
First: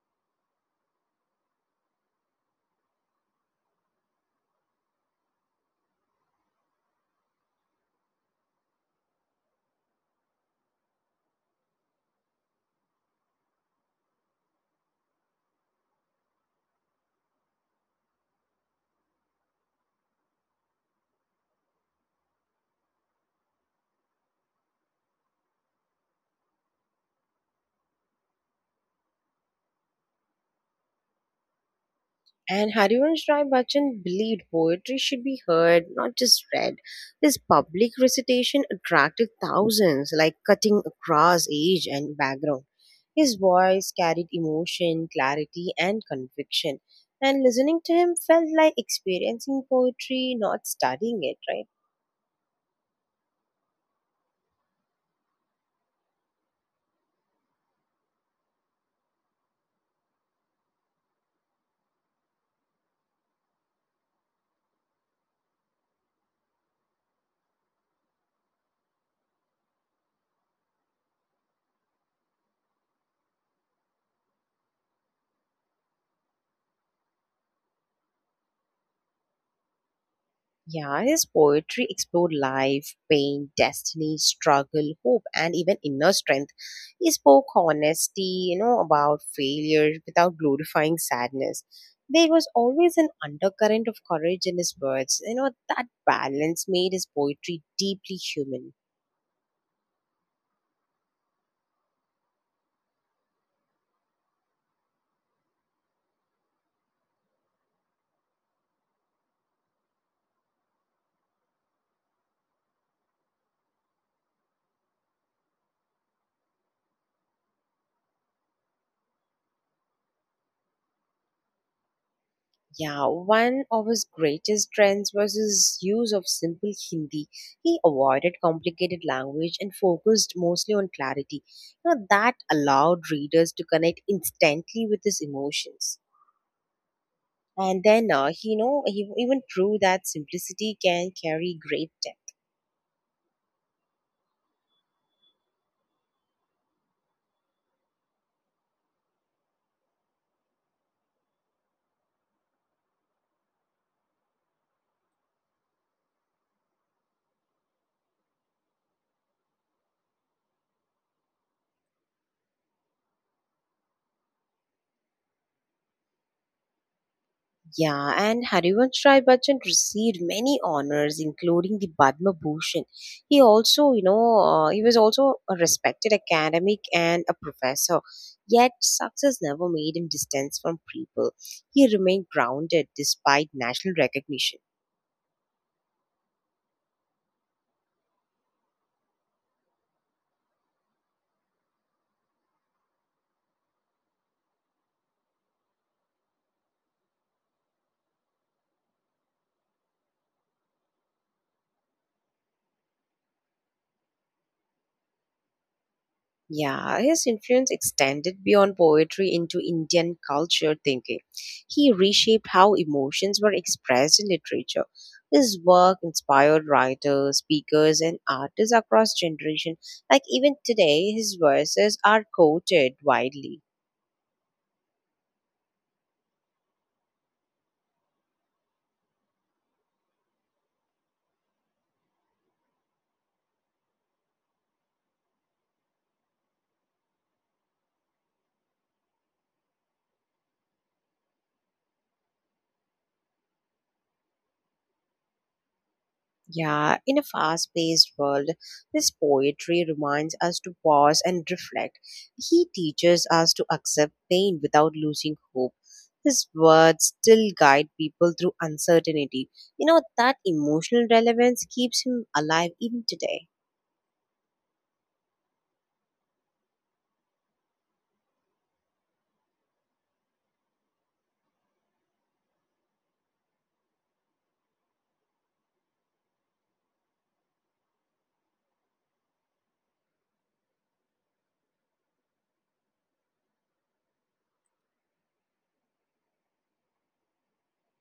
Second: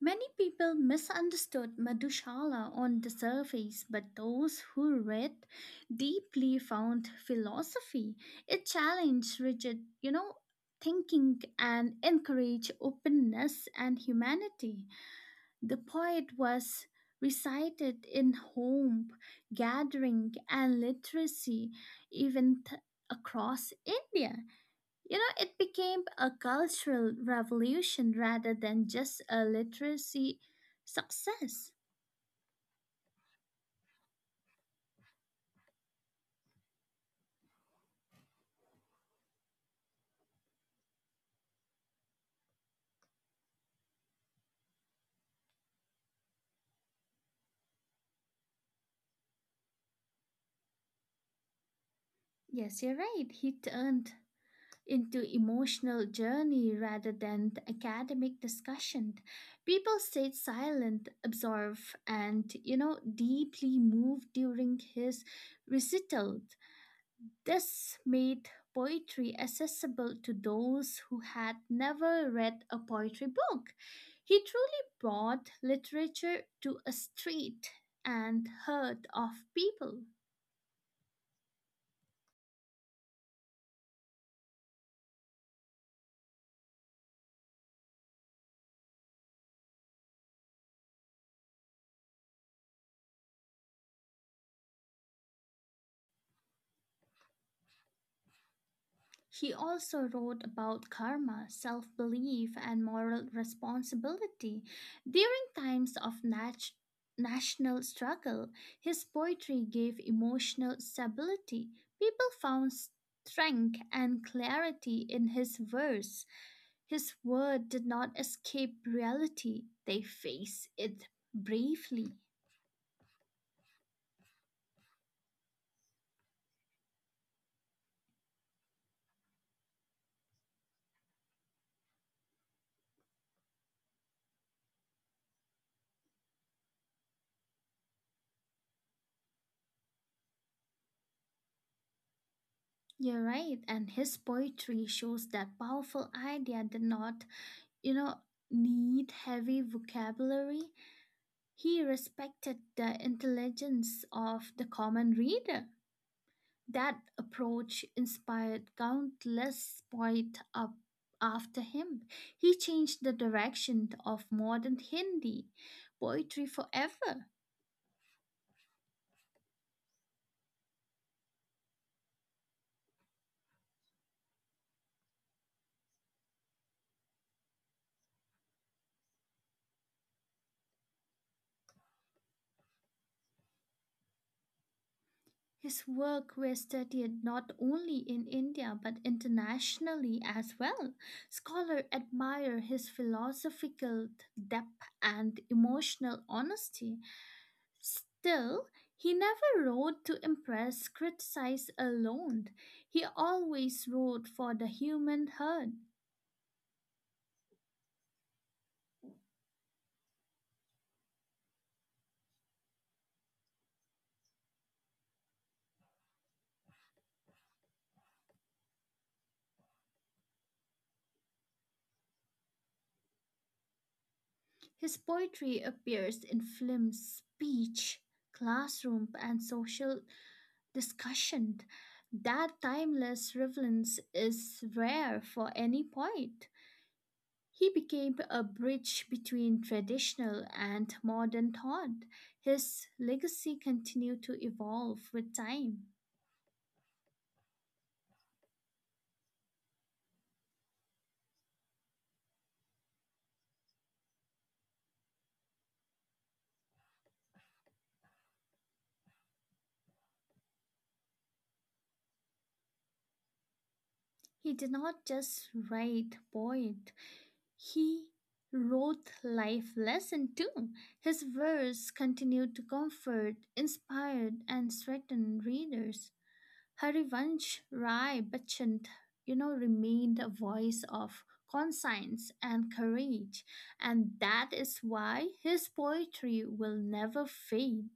Many people misunderstood Madhushala on the surface, but those who read deeply found philosophy. It challenged rigid, thinking and encouraged openness and humanity. The poet was recited in home gathering and literacy event across India. You know, it became a cultural revolution rather than just a literacy success.
And Harivansh Rai Bachchan believed poetry should be heard, not just read. His public recitation attracted thousands, like cutting across age and background. His voice carried emotion, clarity, and conviction. And listening to him felt like experiencing poetry, not studying it, right?
Yes, you're right. He turned into emotional journey rather than the academic discussion. People stayed silent, absorbed, and deeply moved during his recital. This made poetry accessible to those who had never read a poetry book. He truly brought literature to a street and herd of people.
Yeah, his poetry explored life, pain, destiny, struggle, hope, and even inner strength. He spoke honesty, you know, about failure without glorifying sadness. There was always an undercurrent of courage in his words. You know, that balance made his poetry deeply human.
He also wrote about karma, self belief, and moral responsibility. During times of national struggle, his poetry gave emotional stability. People found strength and clarity in his verse. His word did not escape reality, they face it bravely.
Yeah, one of his greatest trends was his use of simple Hindi. He avoided complicated language and focused mostly on clarity. You know, that allowed readers to connect instantly with his emotions. And then, he, you know, he even proved that simplicity can carry great.
You're right, and his poetry shows that powerful idea did not, you know, need heavy vocabulary. He respected the intelligence of the common reader. That approach inspired countless poets up after him. He changed the direction of modern Hindi poetry forever.
Yeah, and Harivansh Rai Bachchan received many honors, including the Padma Bhushan. He also, you know, he was also a respected academic and a professor. Yet, success never made him distance from people. He remained grounded despite national recognition.
His work was studied not only in India but internationally as well. Scholars admire his philosophical depth and emotional honesty. Still, he never wrote to impress, criticize alone. He always wrote for the human heart.
Yeah, his influence extended beyond poetry into Indian culture thinking. He reshaped how emotions were expressed in literature. His work inspired writers, speakers, and artists across generations. Like even today, his verses are quoted widely.
His poetry appears in films, speech, classroom, and social discussion. That timeless relevance is rare for any poet. He became a bridge between traditional and modern thought. His legacy continued to evolve with time.
Yeah, in a fast paced world, this poetry reminds us to pause and reflect. He teaches us to accept pain without losing hope. His words still guide people through uncertainty. You know, that emotional relevance keeps him alive even today.
He did not just write poet, he wrote life lesson too. His verse continued to comfort, inspire, and strengthen readers. Harivansh Rai Bachchan, remained a voice of conscience and courage, and that is why his poetry will never fade.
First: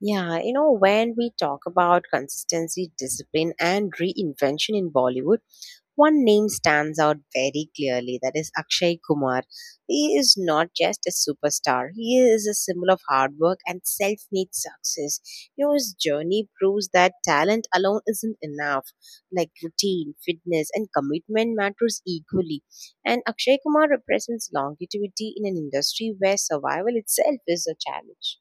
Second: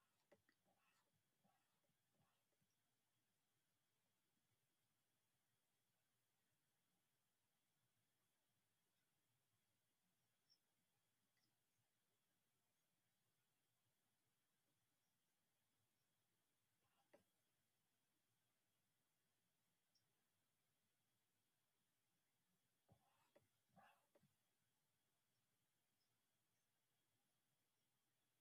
Yeah, you know, when we talk about consistency, discipline, and reinvention in Bollywood, one name stands out very clearly that is Akshay Kumar. He is not just a superstar, he is a symbol of hard work and self made success. You know, his journey proves that talent alone isn't enough. Like routine, fitness, and commitment matters equally. And Akshay Kumar represents longevity in an industry where survival itself is a challenge.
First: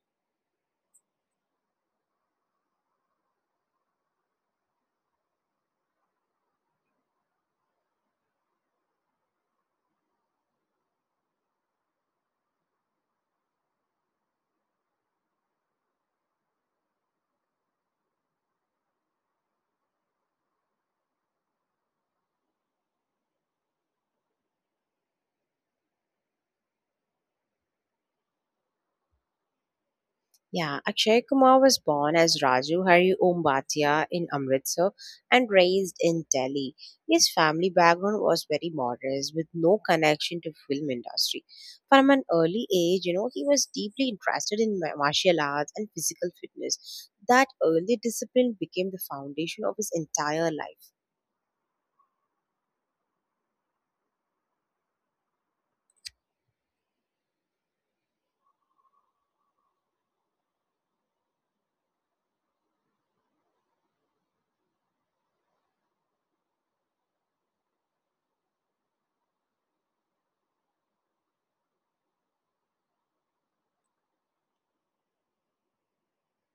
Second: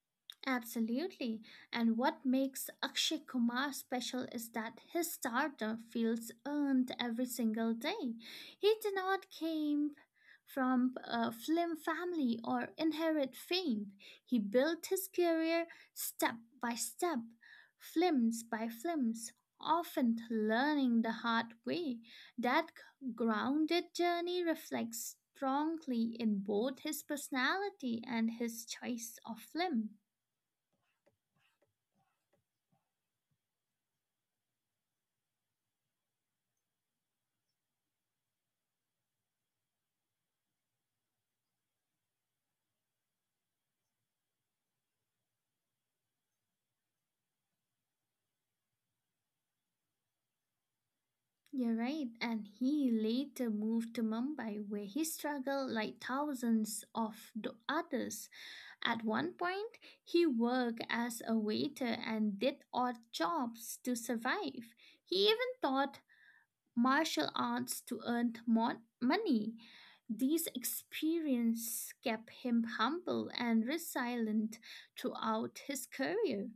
Absolutely. And what makes Akshay Kumar special is that his stardom feels earned every single day. He did not came from a film family or inherit fame. He built his career step by step, films by films, often learning the hard way. That grounded journey reflects strongly in both his personality and his choice of film.
Yeah, Akshay Kumar was born as Raju Hari Om Bhatia in Amritsar and raised in Delhi. His family background was very modest with no connection to film industry. From an early age, you know, he was deeply interested in martial arts and physical fitness. That early discipline became the foundation of his entire life.
You're right, and he later moved to Mumbai where he struggled like thousands of the others. At one point, he worked as a waiter and did odd jobs to survive. He even taught martial arts to earn more money. These experiences kept him humble and resilient throughout his career.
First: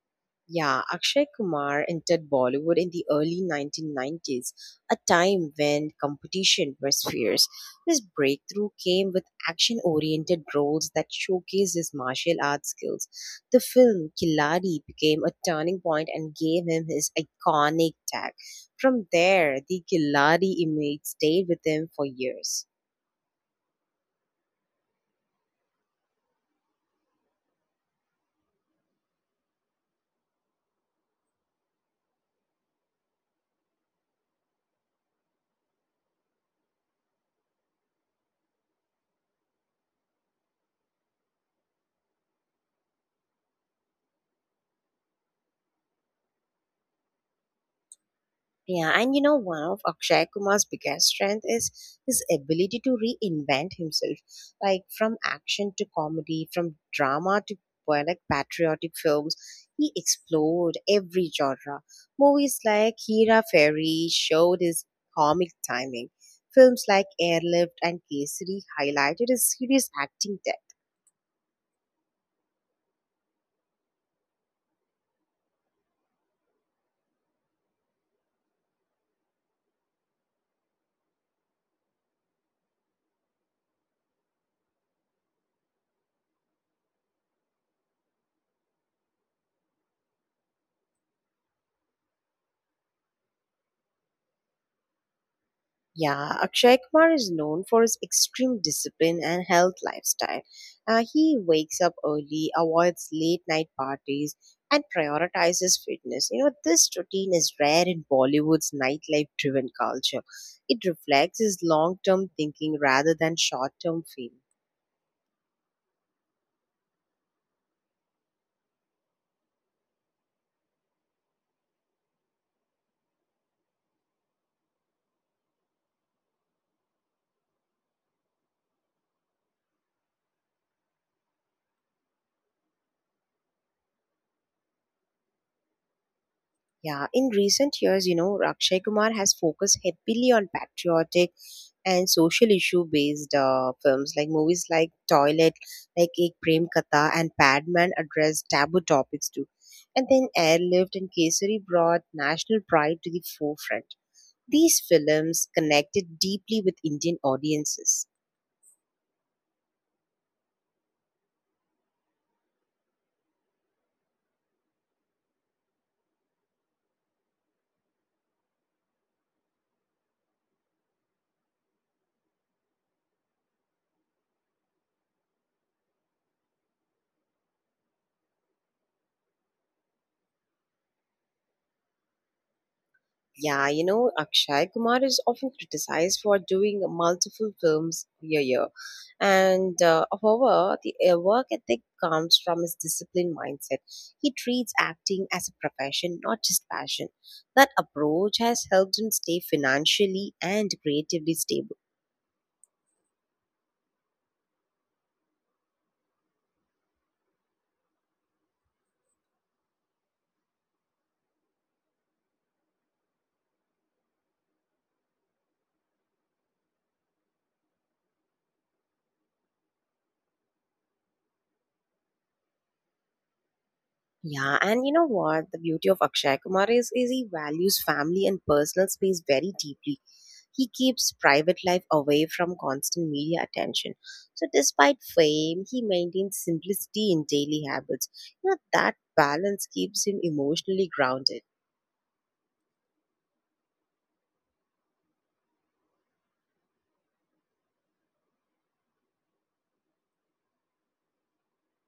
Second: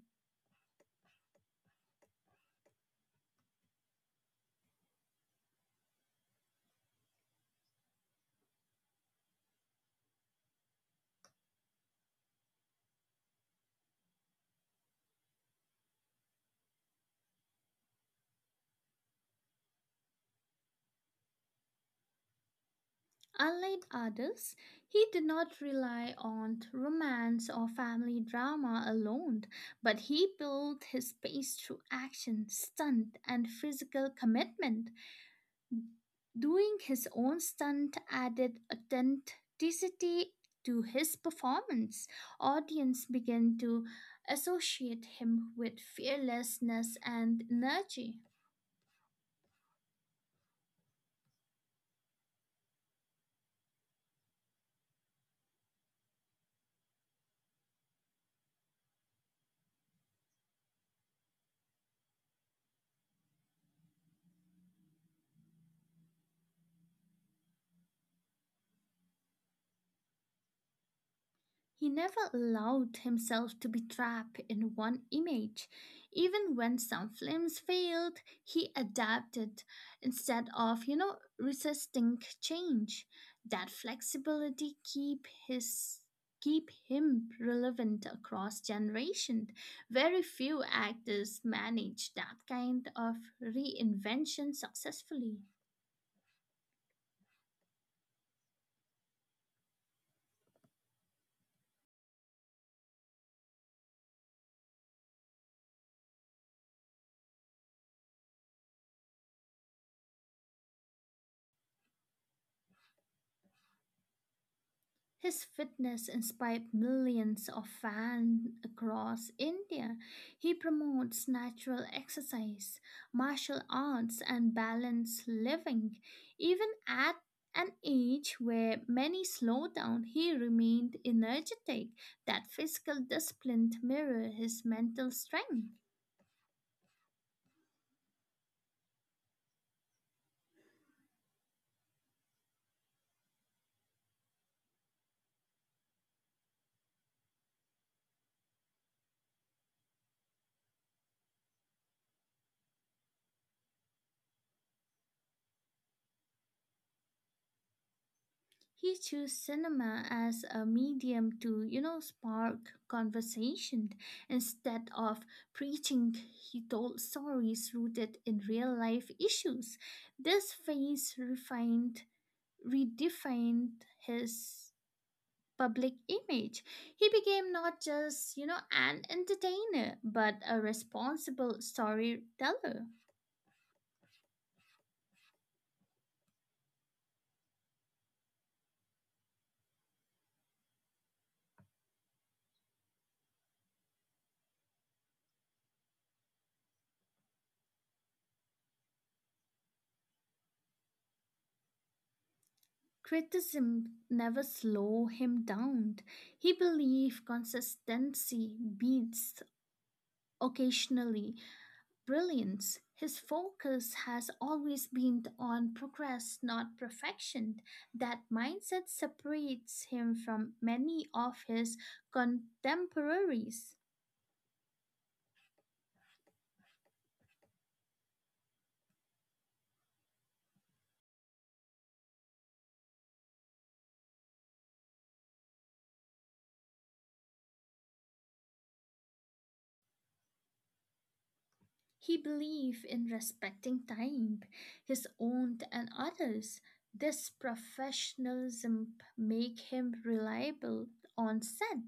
Yeah, Akshay Kumar entered Bollywood in the early 1990s, a time when competition was fierce. His breakthrough came with action oriented roles that showcased his martial arts skills. The film Killadi became a turning point and gave him his iconic tag. From there, the Killadi image stayed with him for years.
Unlike others, he did not rely on romance or family drama alone, but he built his pace through action, stunt, and physical commitment. Doing his own stunt added authenticity to his performance. Audience began to associate him with fearlessness and energy.
Yeah, and you know, one of Akshay Kumar's biggest strength is his ability to reinvent himself, like from action to comedy, from drama to poetic patriotic films. He explored every genre. Movies like Hera Fairy showed his comic timing. Films like Airlift and Kesari highlighted his serious acting.
He never allowed himself to be trapped in one image. Even when some films failed, he adapted instead of, resisting change. That flexibility keep his keep him relevant across generation. Very few actors manage that kind of reinvention successfully.
Yeah, Akshay Kumar is known for his extreme discipline and health lifestyle. He wakes up early, avoids late night parties, and prioritizes fitness. You know, this routine is rare in Bollywood's nightlife driven culture. It reflects his long term thinking rather than short term fame.
His fitness inspired millions of fans across India. He promotes natural exercise, martial arts, and balanced living. Even at an age where many slowed down, he remained energetic. That physical discipline mirrored his mental strength.
Yeah, in recent years, you know, Rakshay Kumar has focused heavily on patriotic and social issue based films like movies like Toilet, like Ek Prem Katha and Padman address taboo topics too. And then Airlift and Kesari brought national pride to the forefront. These films connected deeply with Indian audiences.
He chose cinema as a medium to, spark conversation. Instead of preaching, he told stories rooted in real life issues. This redefined his public image. He became not just, an entertainer, but a responsible storyteller.
Yeah, you know, Akshay Kumar is often criticized for doing multiple films a year. And however, the work ethic comes from his disciplined mindset. He treats acting as a profession, not just passion. That approach has helped him stay financially and creatively stable.
Criticism never slow him down. He believed consistency beats occasionally brilliance. His focus has always been on progress, not perfection. That mindset separates him from many of his contemporaries.
Yeah, and you know what? The beauty of Akshay Kumar is he values family and personal space very deeply. He keeps private life away from constant media attention. So, despite fame, he maintains simplicity in daily habits. You know, that balance keeps him emotionally grounded.
He believed in respecting time, his own and others. This professionalism make him reliable on set.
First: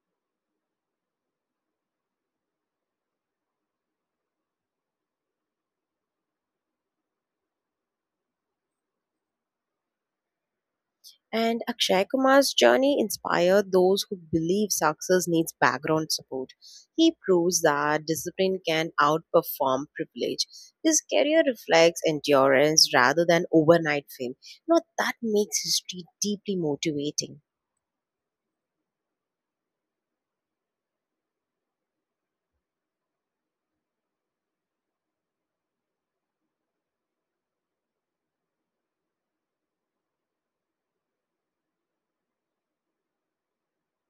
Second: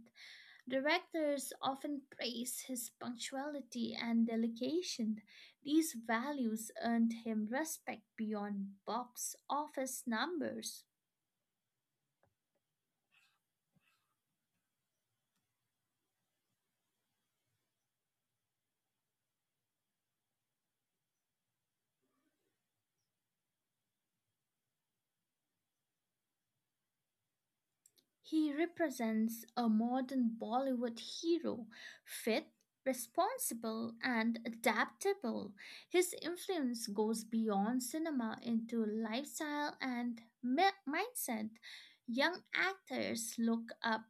Directors often praise his punctuality and delegation. These values earned him respect beyond box office numbers.
And Akshay Kumar's journey inspired those who believe success needs background support. He proves that discipline can outperform privilege. His career reflects endurance rather than overnight fame. You know, that makes history deeply motivating.
He represents a modern Bollywood hero, fit, responsible, and adaptable. His influence goes beyond cinema into lifestyle and mindset. Young actors look up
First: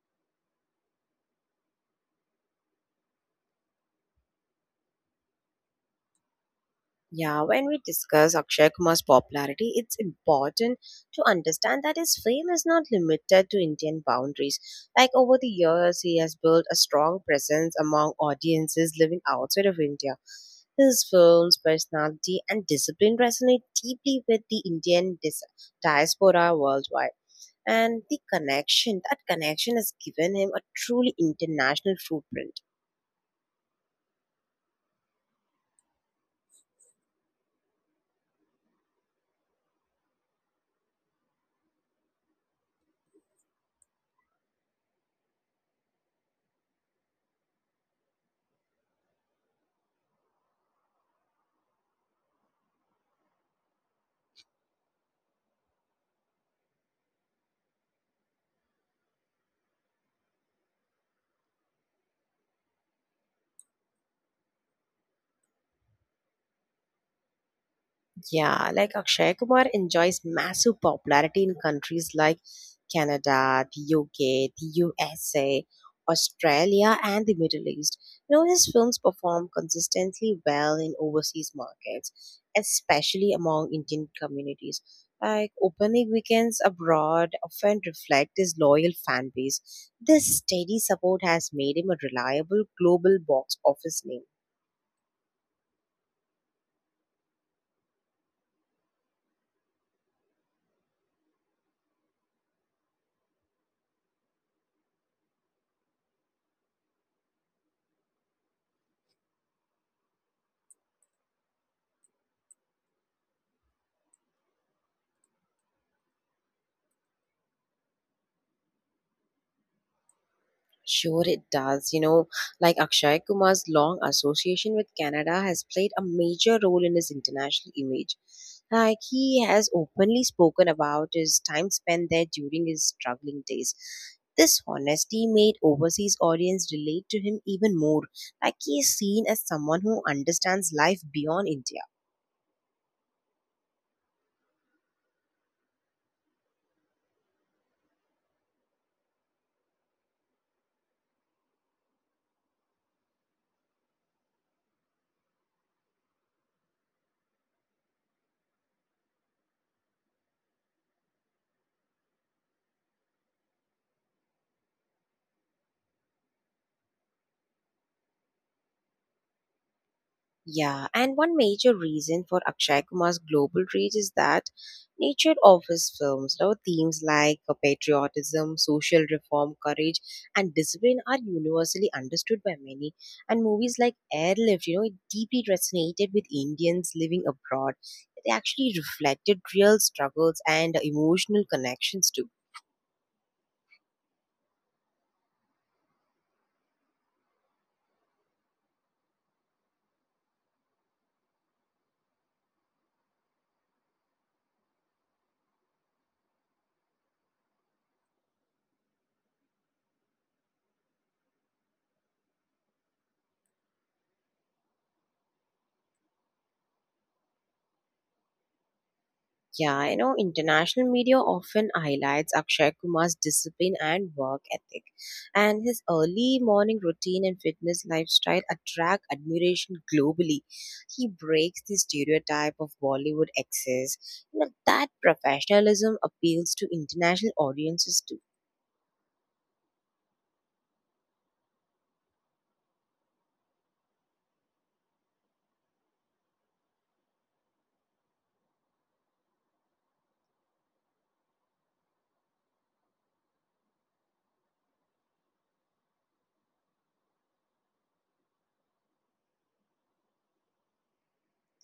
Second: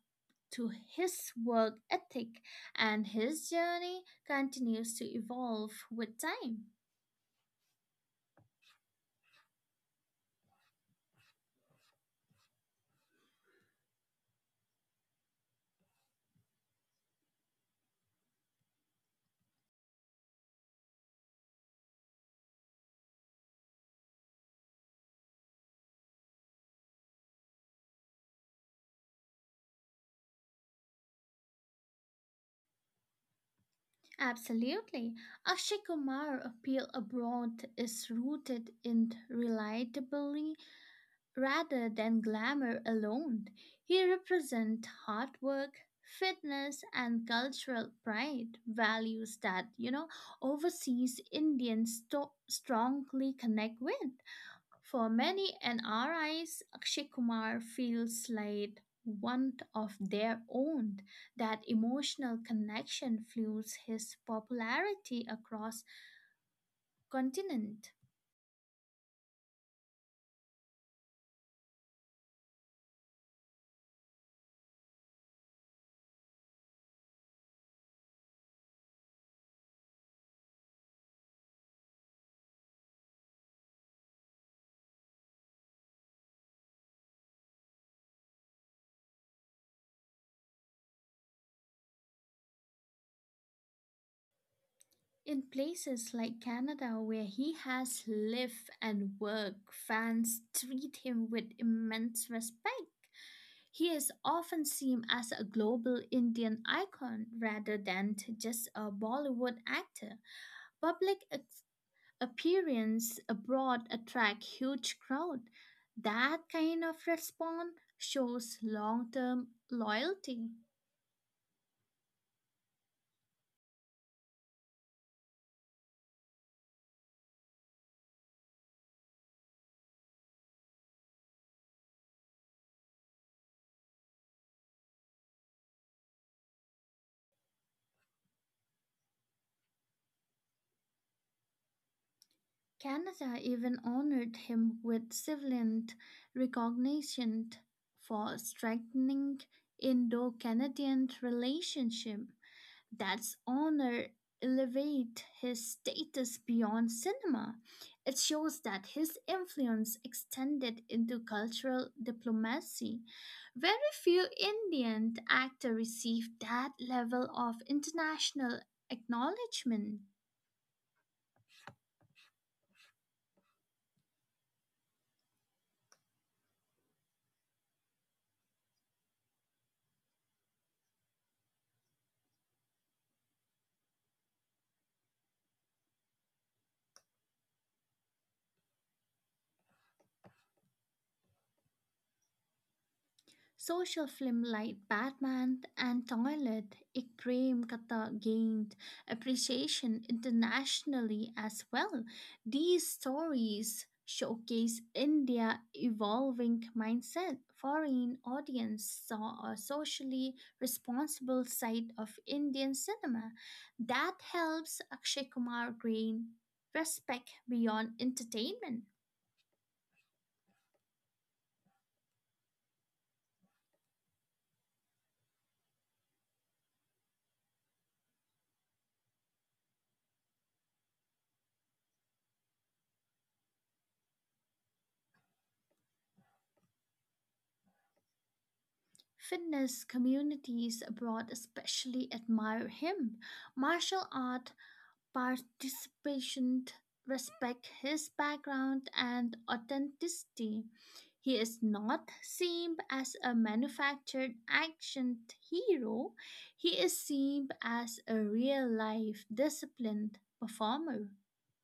to his work ethic, and his journey continues to evolve with time.
Yeah, when we discuss Akshay Kumar's popularity, it's important to understand that his fame is not limited to Indian boundaries. Like over the years, he has built a strong presence among audiences living outside of India. His films, personality, and discipline resonate deeply with the Indian diaspora worldwide. And the connection, that connection has given him a truly international footprint.
Absolutely. Akshay Kumar appeal abroad is rooted in relatability. Rather than glamour alone, he represents hard work, fitness, and cultural pride, values that, overseas strongly connect with. For many NRIs, Akshay Kumar feels like one of their own. That emotional connection fuels his popularity across continent.
Yeah, like Akshay Kumar enjoys massive popularity in countries like Canada, the UK, the USA, Australia, and the Middle East. You know, his films perform consistently well in overseas markets, especially among Indian communities. Like opening weekends abroad often reflect his loyal fan base. This steady support has made him a reliable global box office name.
In places like Canada, where he has lived and worked, fans treat him with immense respect. He is often seen as a global Indian icon rather than just a Bollywood actor. Public ex- appearance abroad attract huge crowd. That kind of response shows long-term loyalty.
Sure, it does. You know, like Akshay Kumar's long association with Canada has played a major role in his international image. Like, he has openly spoken about his time spent there during his struggling days. This honesty made overseas audience relate to him even more. Like, he is seen as someone who understands life beyond India.
Canada even honored him with civilian recognition for strengthening Indo-Canadian relationship. That's honor elevate his status beyond cinema. It shows that his influence extended into cultural diplomacy. Very few Indian actors received that level of international acknowledgement.
Yeah, and one major reason for Akshay Kumar's global reach is that nature offers films, you know, themes like patriotism, social reform, courage, and discipline are universally understood by many. And movies like Airlift, you know, it deeply resonated with Indians living abroad. It actually reflected real struggles and emotional connections too.
Social-film like Batman and Toilet, Ik Prem Katha gained appreciation internationally as well. These stories showcase India evolving mindset. Foreign audience saw a socially responsible side of Indian cinema. That helps Akshay Kumar gain respect beyond entertainment.
Yeah, you know, international media often highlights Akshay Kumar's discipline and work ethic, and his early morning routine and fitness lifestyle attract admiration globally. He breaks the stereotype of Bollywood excess. You know, that professionalism appeals to international audiences too.
Fitness communities abroad especially admire him. Martial art participants respect his background and authenticity. He is not seen as a manufactured action hero, he is seen as a real life disciplined performer.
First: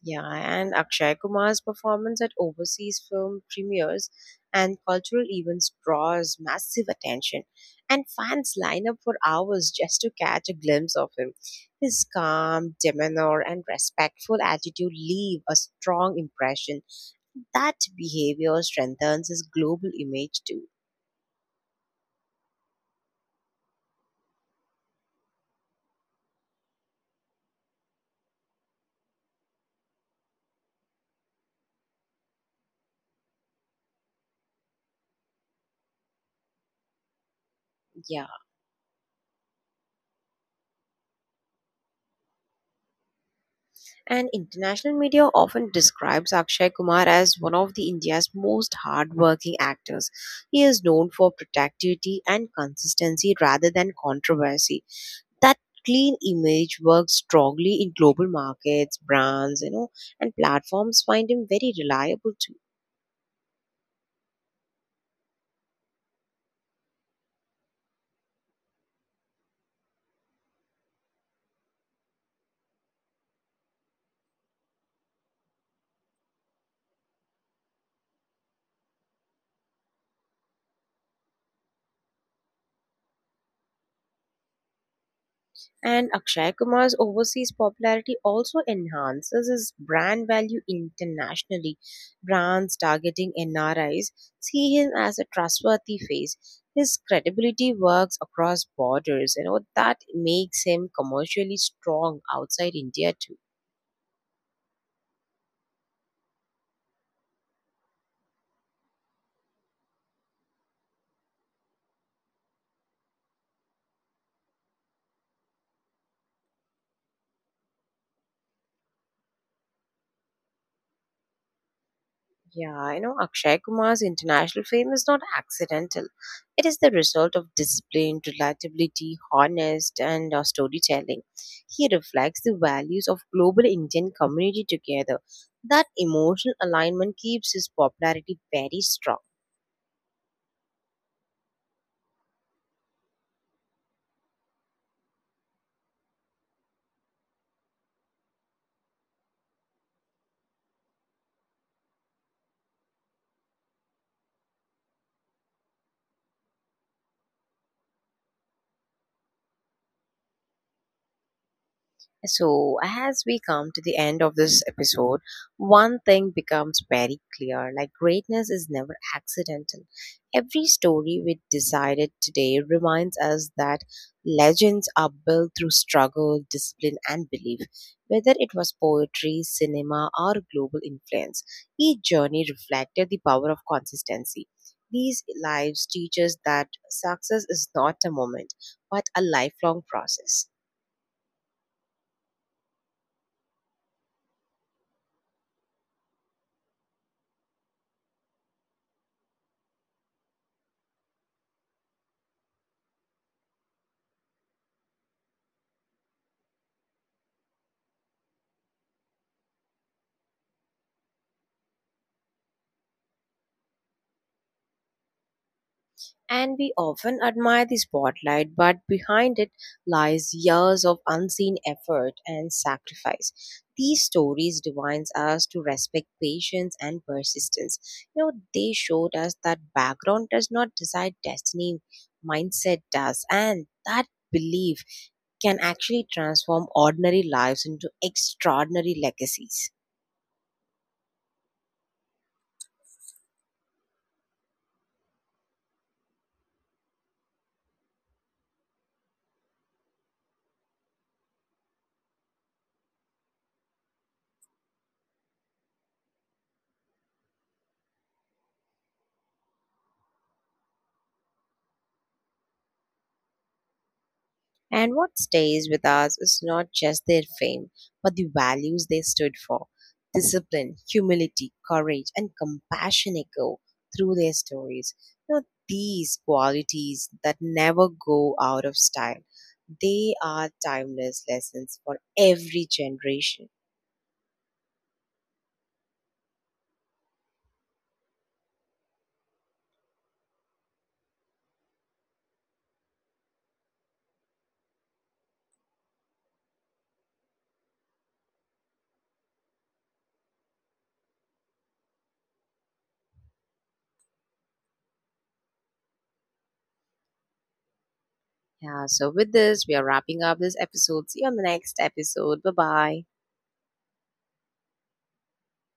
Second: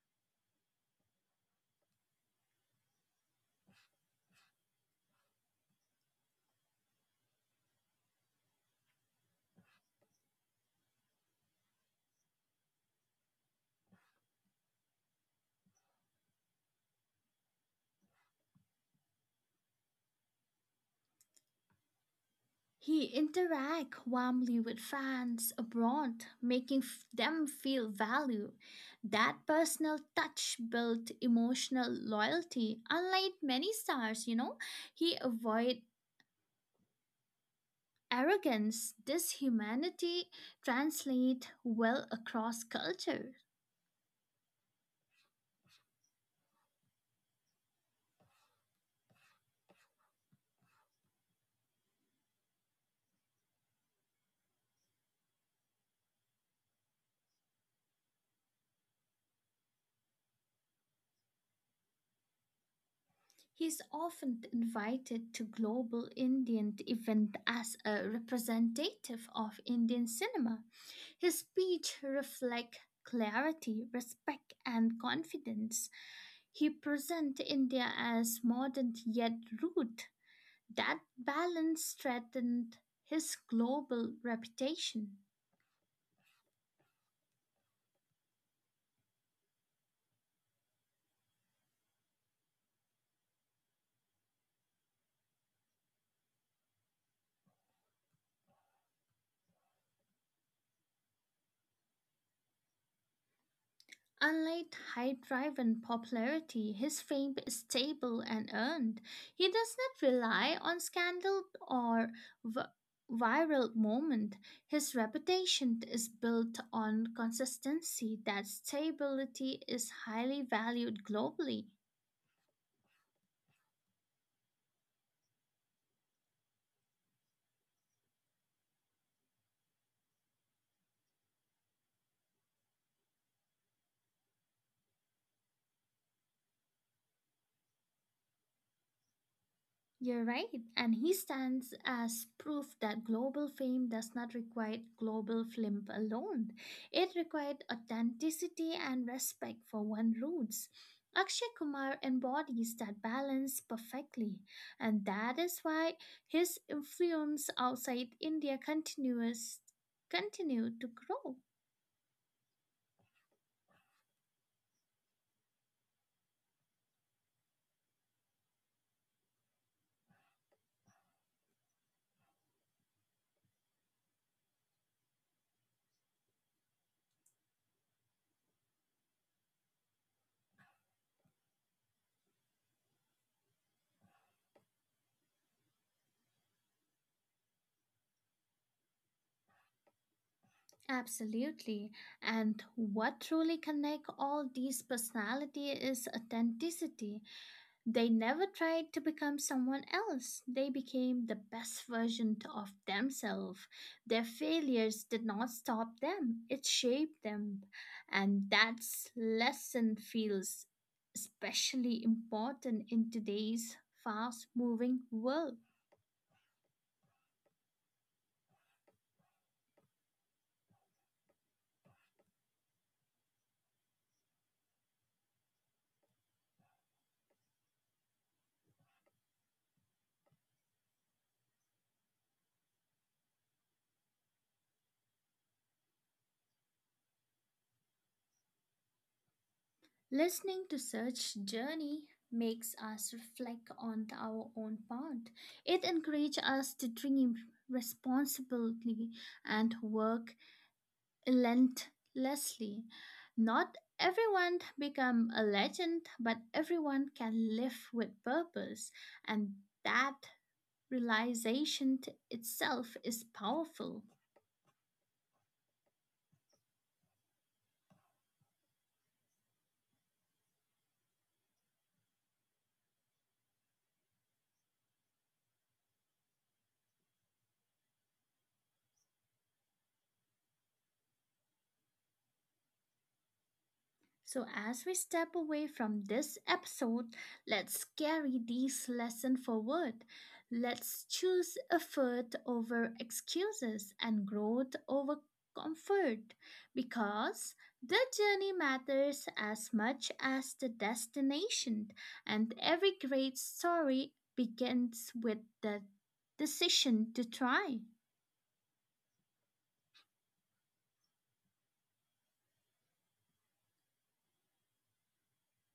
Yeah, and Akshay Kumar's performance at overseas film premieres and cultural events draws massive attention, and fans line up for hours just to catch a glimpse of him. His calm demeanor and respectful attitude leave a strong impression. That behavior strengthens his global image too.
He interact warmly with fans abroad, making them feel value. That personal touch built emotional loyalty. Unlike many stars, he avoid
Yeah.
arrogance. This humanity translate well across culture.
And international media often describes Akshay Kumar as one of the India's most hardworking actors. He is known for productivity and consistency rather than controversy. That clean image works strongly in global markets, brands, you know, and platforms find him very reliable.
He is often invited to global Indian events as a representative of Indian cinema. His speech reflects clarity, respect, and confidence. He presents India as modern yet rude. That balance threatened his global reputation.
And Akshay Kumar's overseas popularity also enhances his brand value internationally. Brands targeting NRIs see him as a trustworthy face. His credibility works across borders, you know, that makes him commercially strong outside India too.
Unlike high drive and popularity, his fame is stable and earned. He does not rely on scandal or v- viral moment. His reputation is built on consistency. That stability is highly valued globally.
Yeah, you know, Akshay Kumar's international fame is not accidental. It is the result of discipline, relatability, honest, and storytelling. He reflects the values of global Indian community together. That emotional alignment keeps his popularity very strong.
You're right, and he stands as proof that global fame does not require global flim alone. It required authenticity and respect for one's roots. Akshay Kumar embodies that balance perfectly, and that is why his influence outside India continue to grow.
So, as we come to the end of this episode, one thing becomes very clear like greatness is never accidental. Every story we decided today reminds us that legends are built through struggle, discipline, and belief. Whether it was poetry, cinema, or global influence, each journey reflected the power of consistency. These lives teach us that success is not a moment, but a lifelong process.
Absolutely. And what truly connects all these personality is authenticity. They never tried to become someone else. They became the best version of themselves. Their failures did not stop them, it shaped them. And that lesson feels especially important in today's fast moving world.
And we often admire the spotlight, but behind it lies years of unseen effort and sacrifice. These stories divines us to respect patience and persistence. You know, they showed us that background does not decide destiny, mindset does, and that belief can actually transform ordinary lives into extraordinary legacies.
Listening to such journey makes us reflect on our own path. It encourages us to dream responsibly and work relentlessly. Not everyone become a legend, but everyone can live with purpose, and that itself is powerful.
And what stays with us is not just their fame, but the values they stood for discipline, humility, courage, and compassion echo through their stories. Now, these qualities that never go out of style, they are timeless lessons for every generation.
So, as we step away from this episode, let's carry these lessons forward. Let's choose effort over excuses and growth over comfort because the journey matters as much as the destination, and every great story begins with the decision to try.
Yeah, so with this, we are wrapping up this episode. See you on the next episode. Bye bye.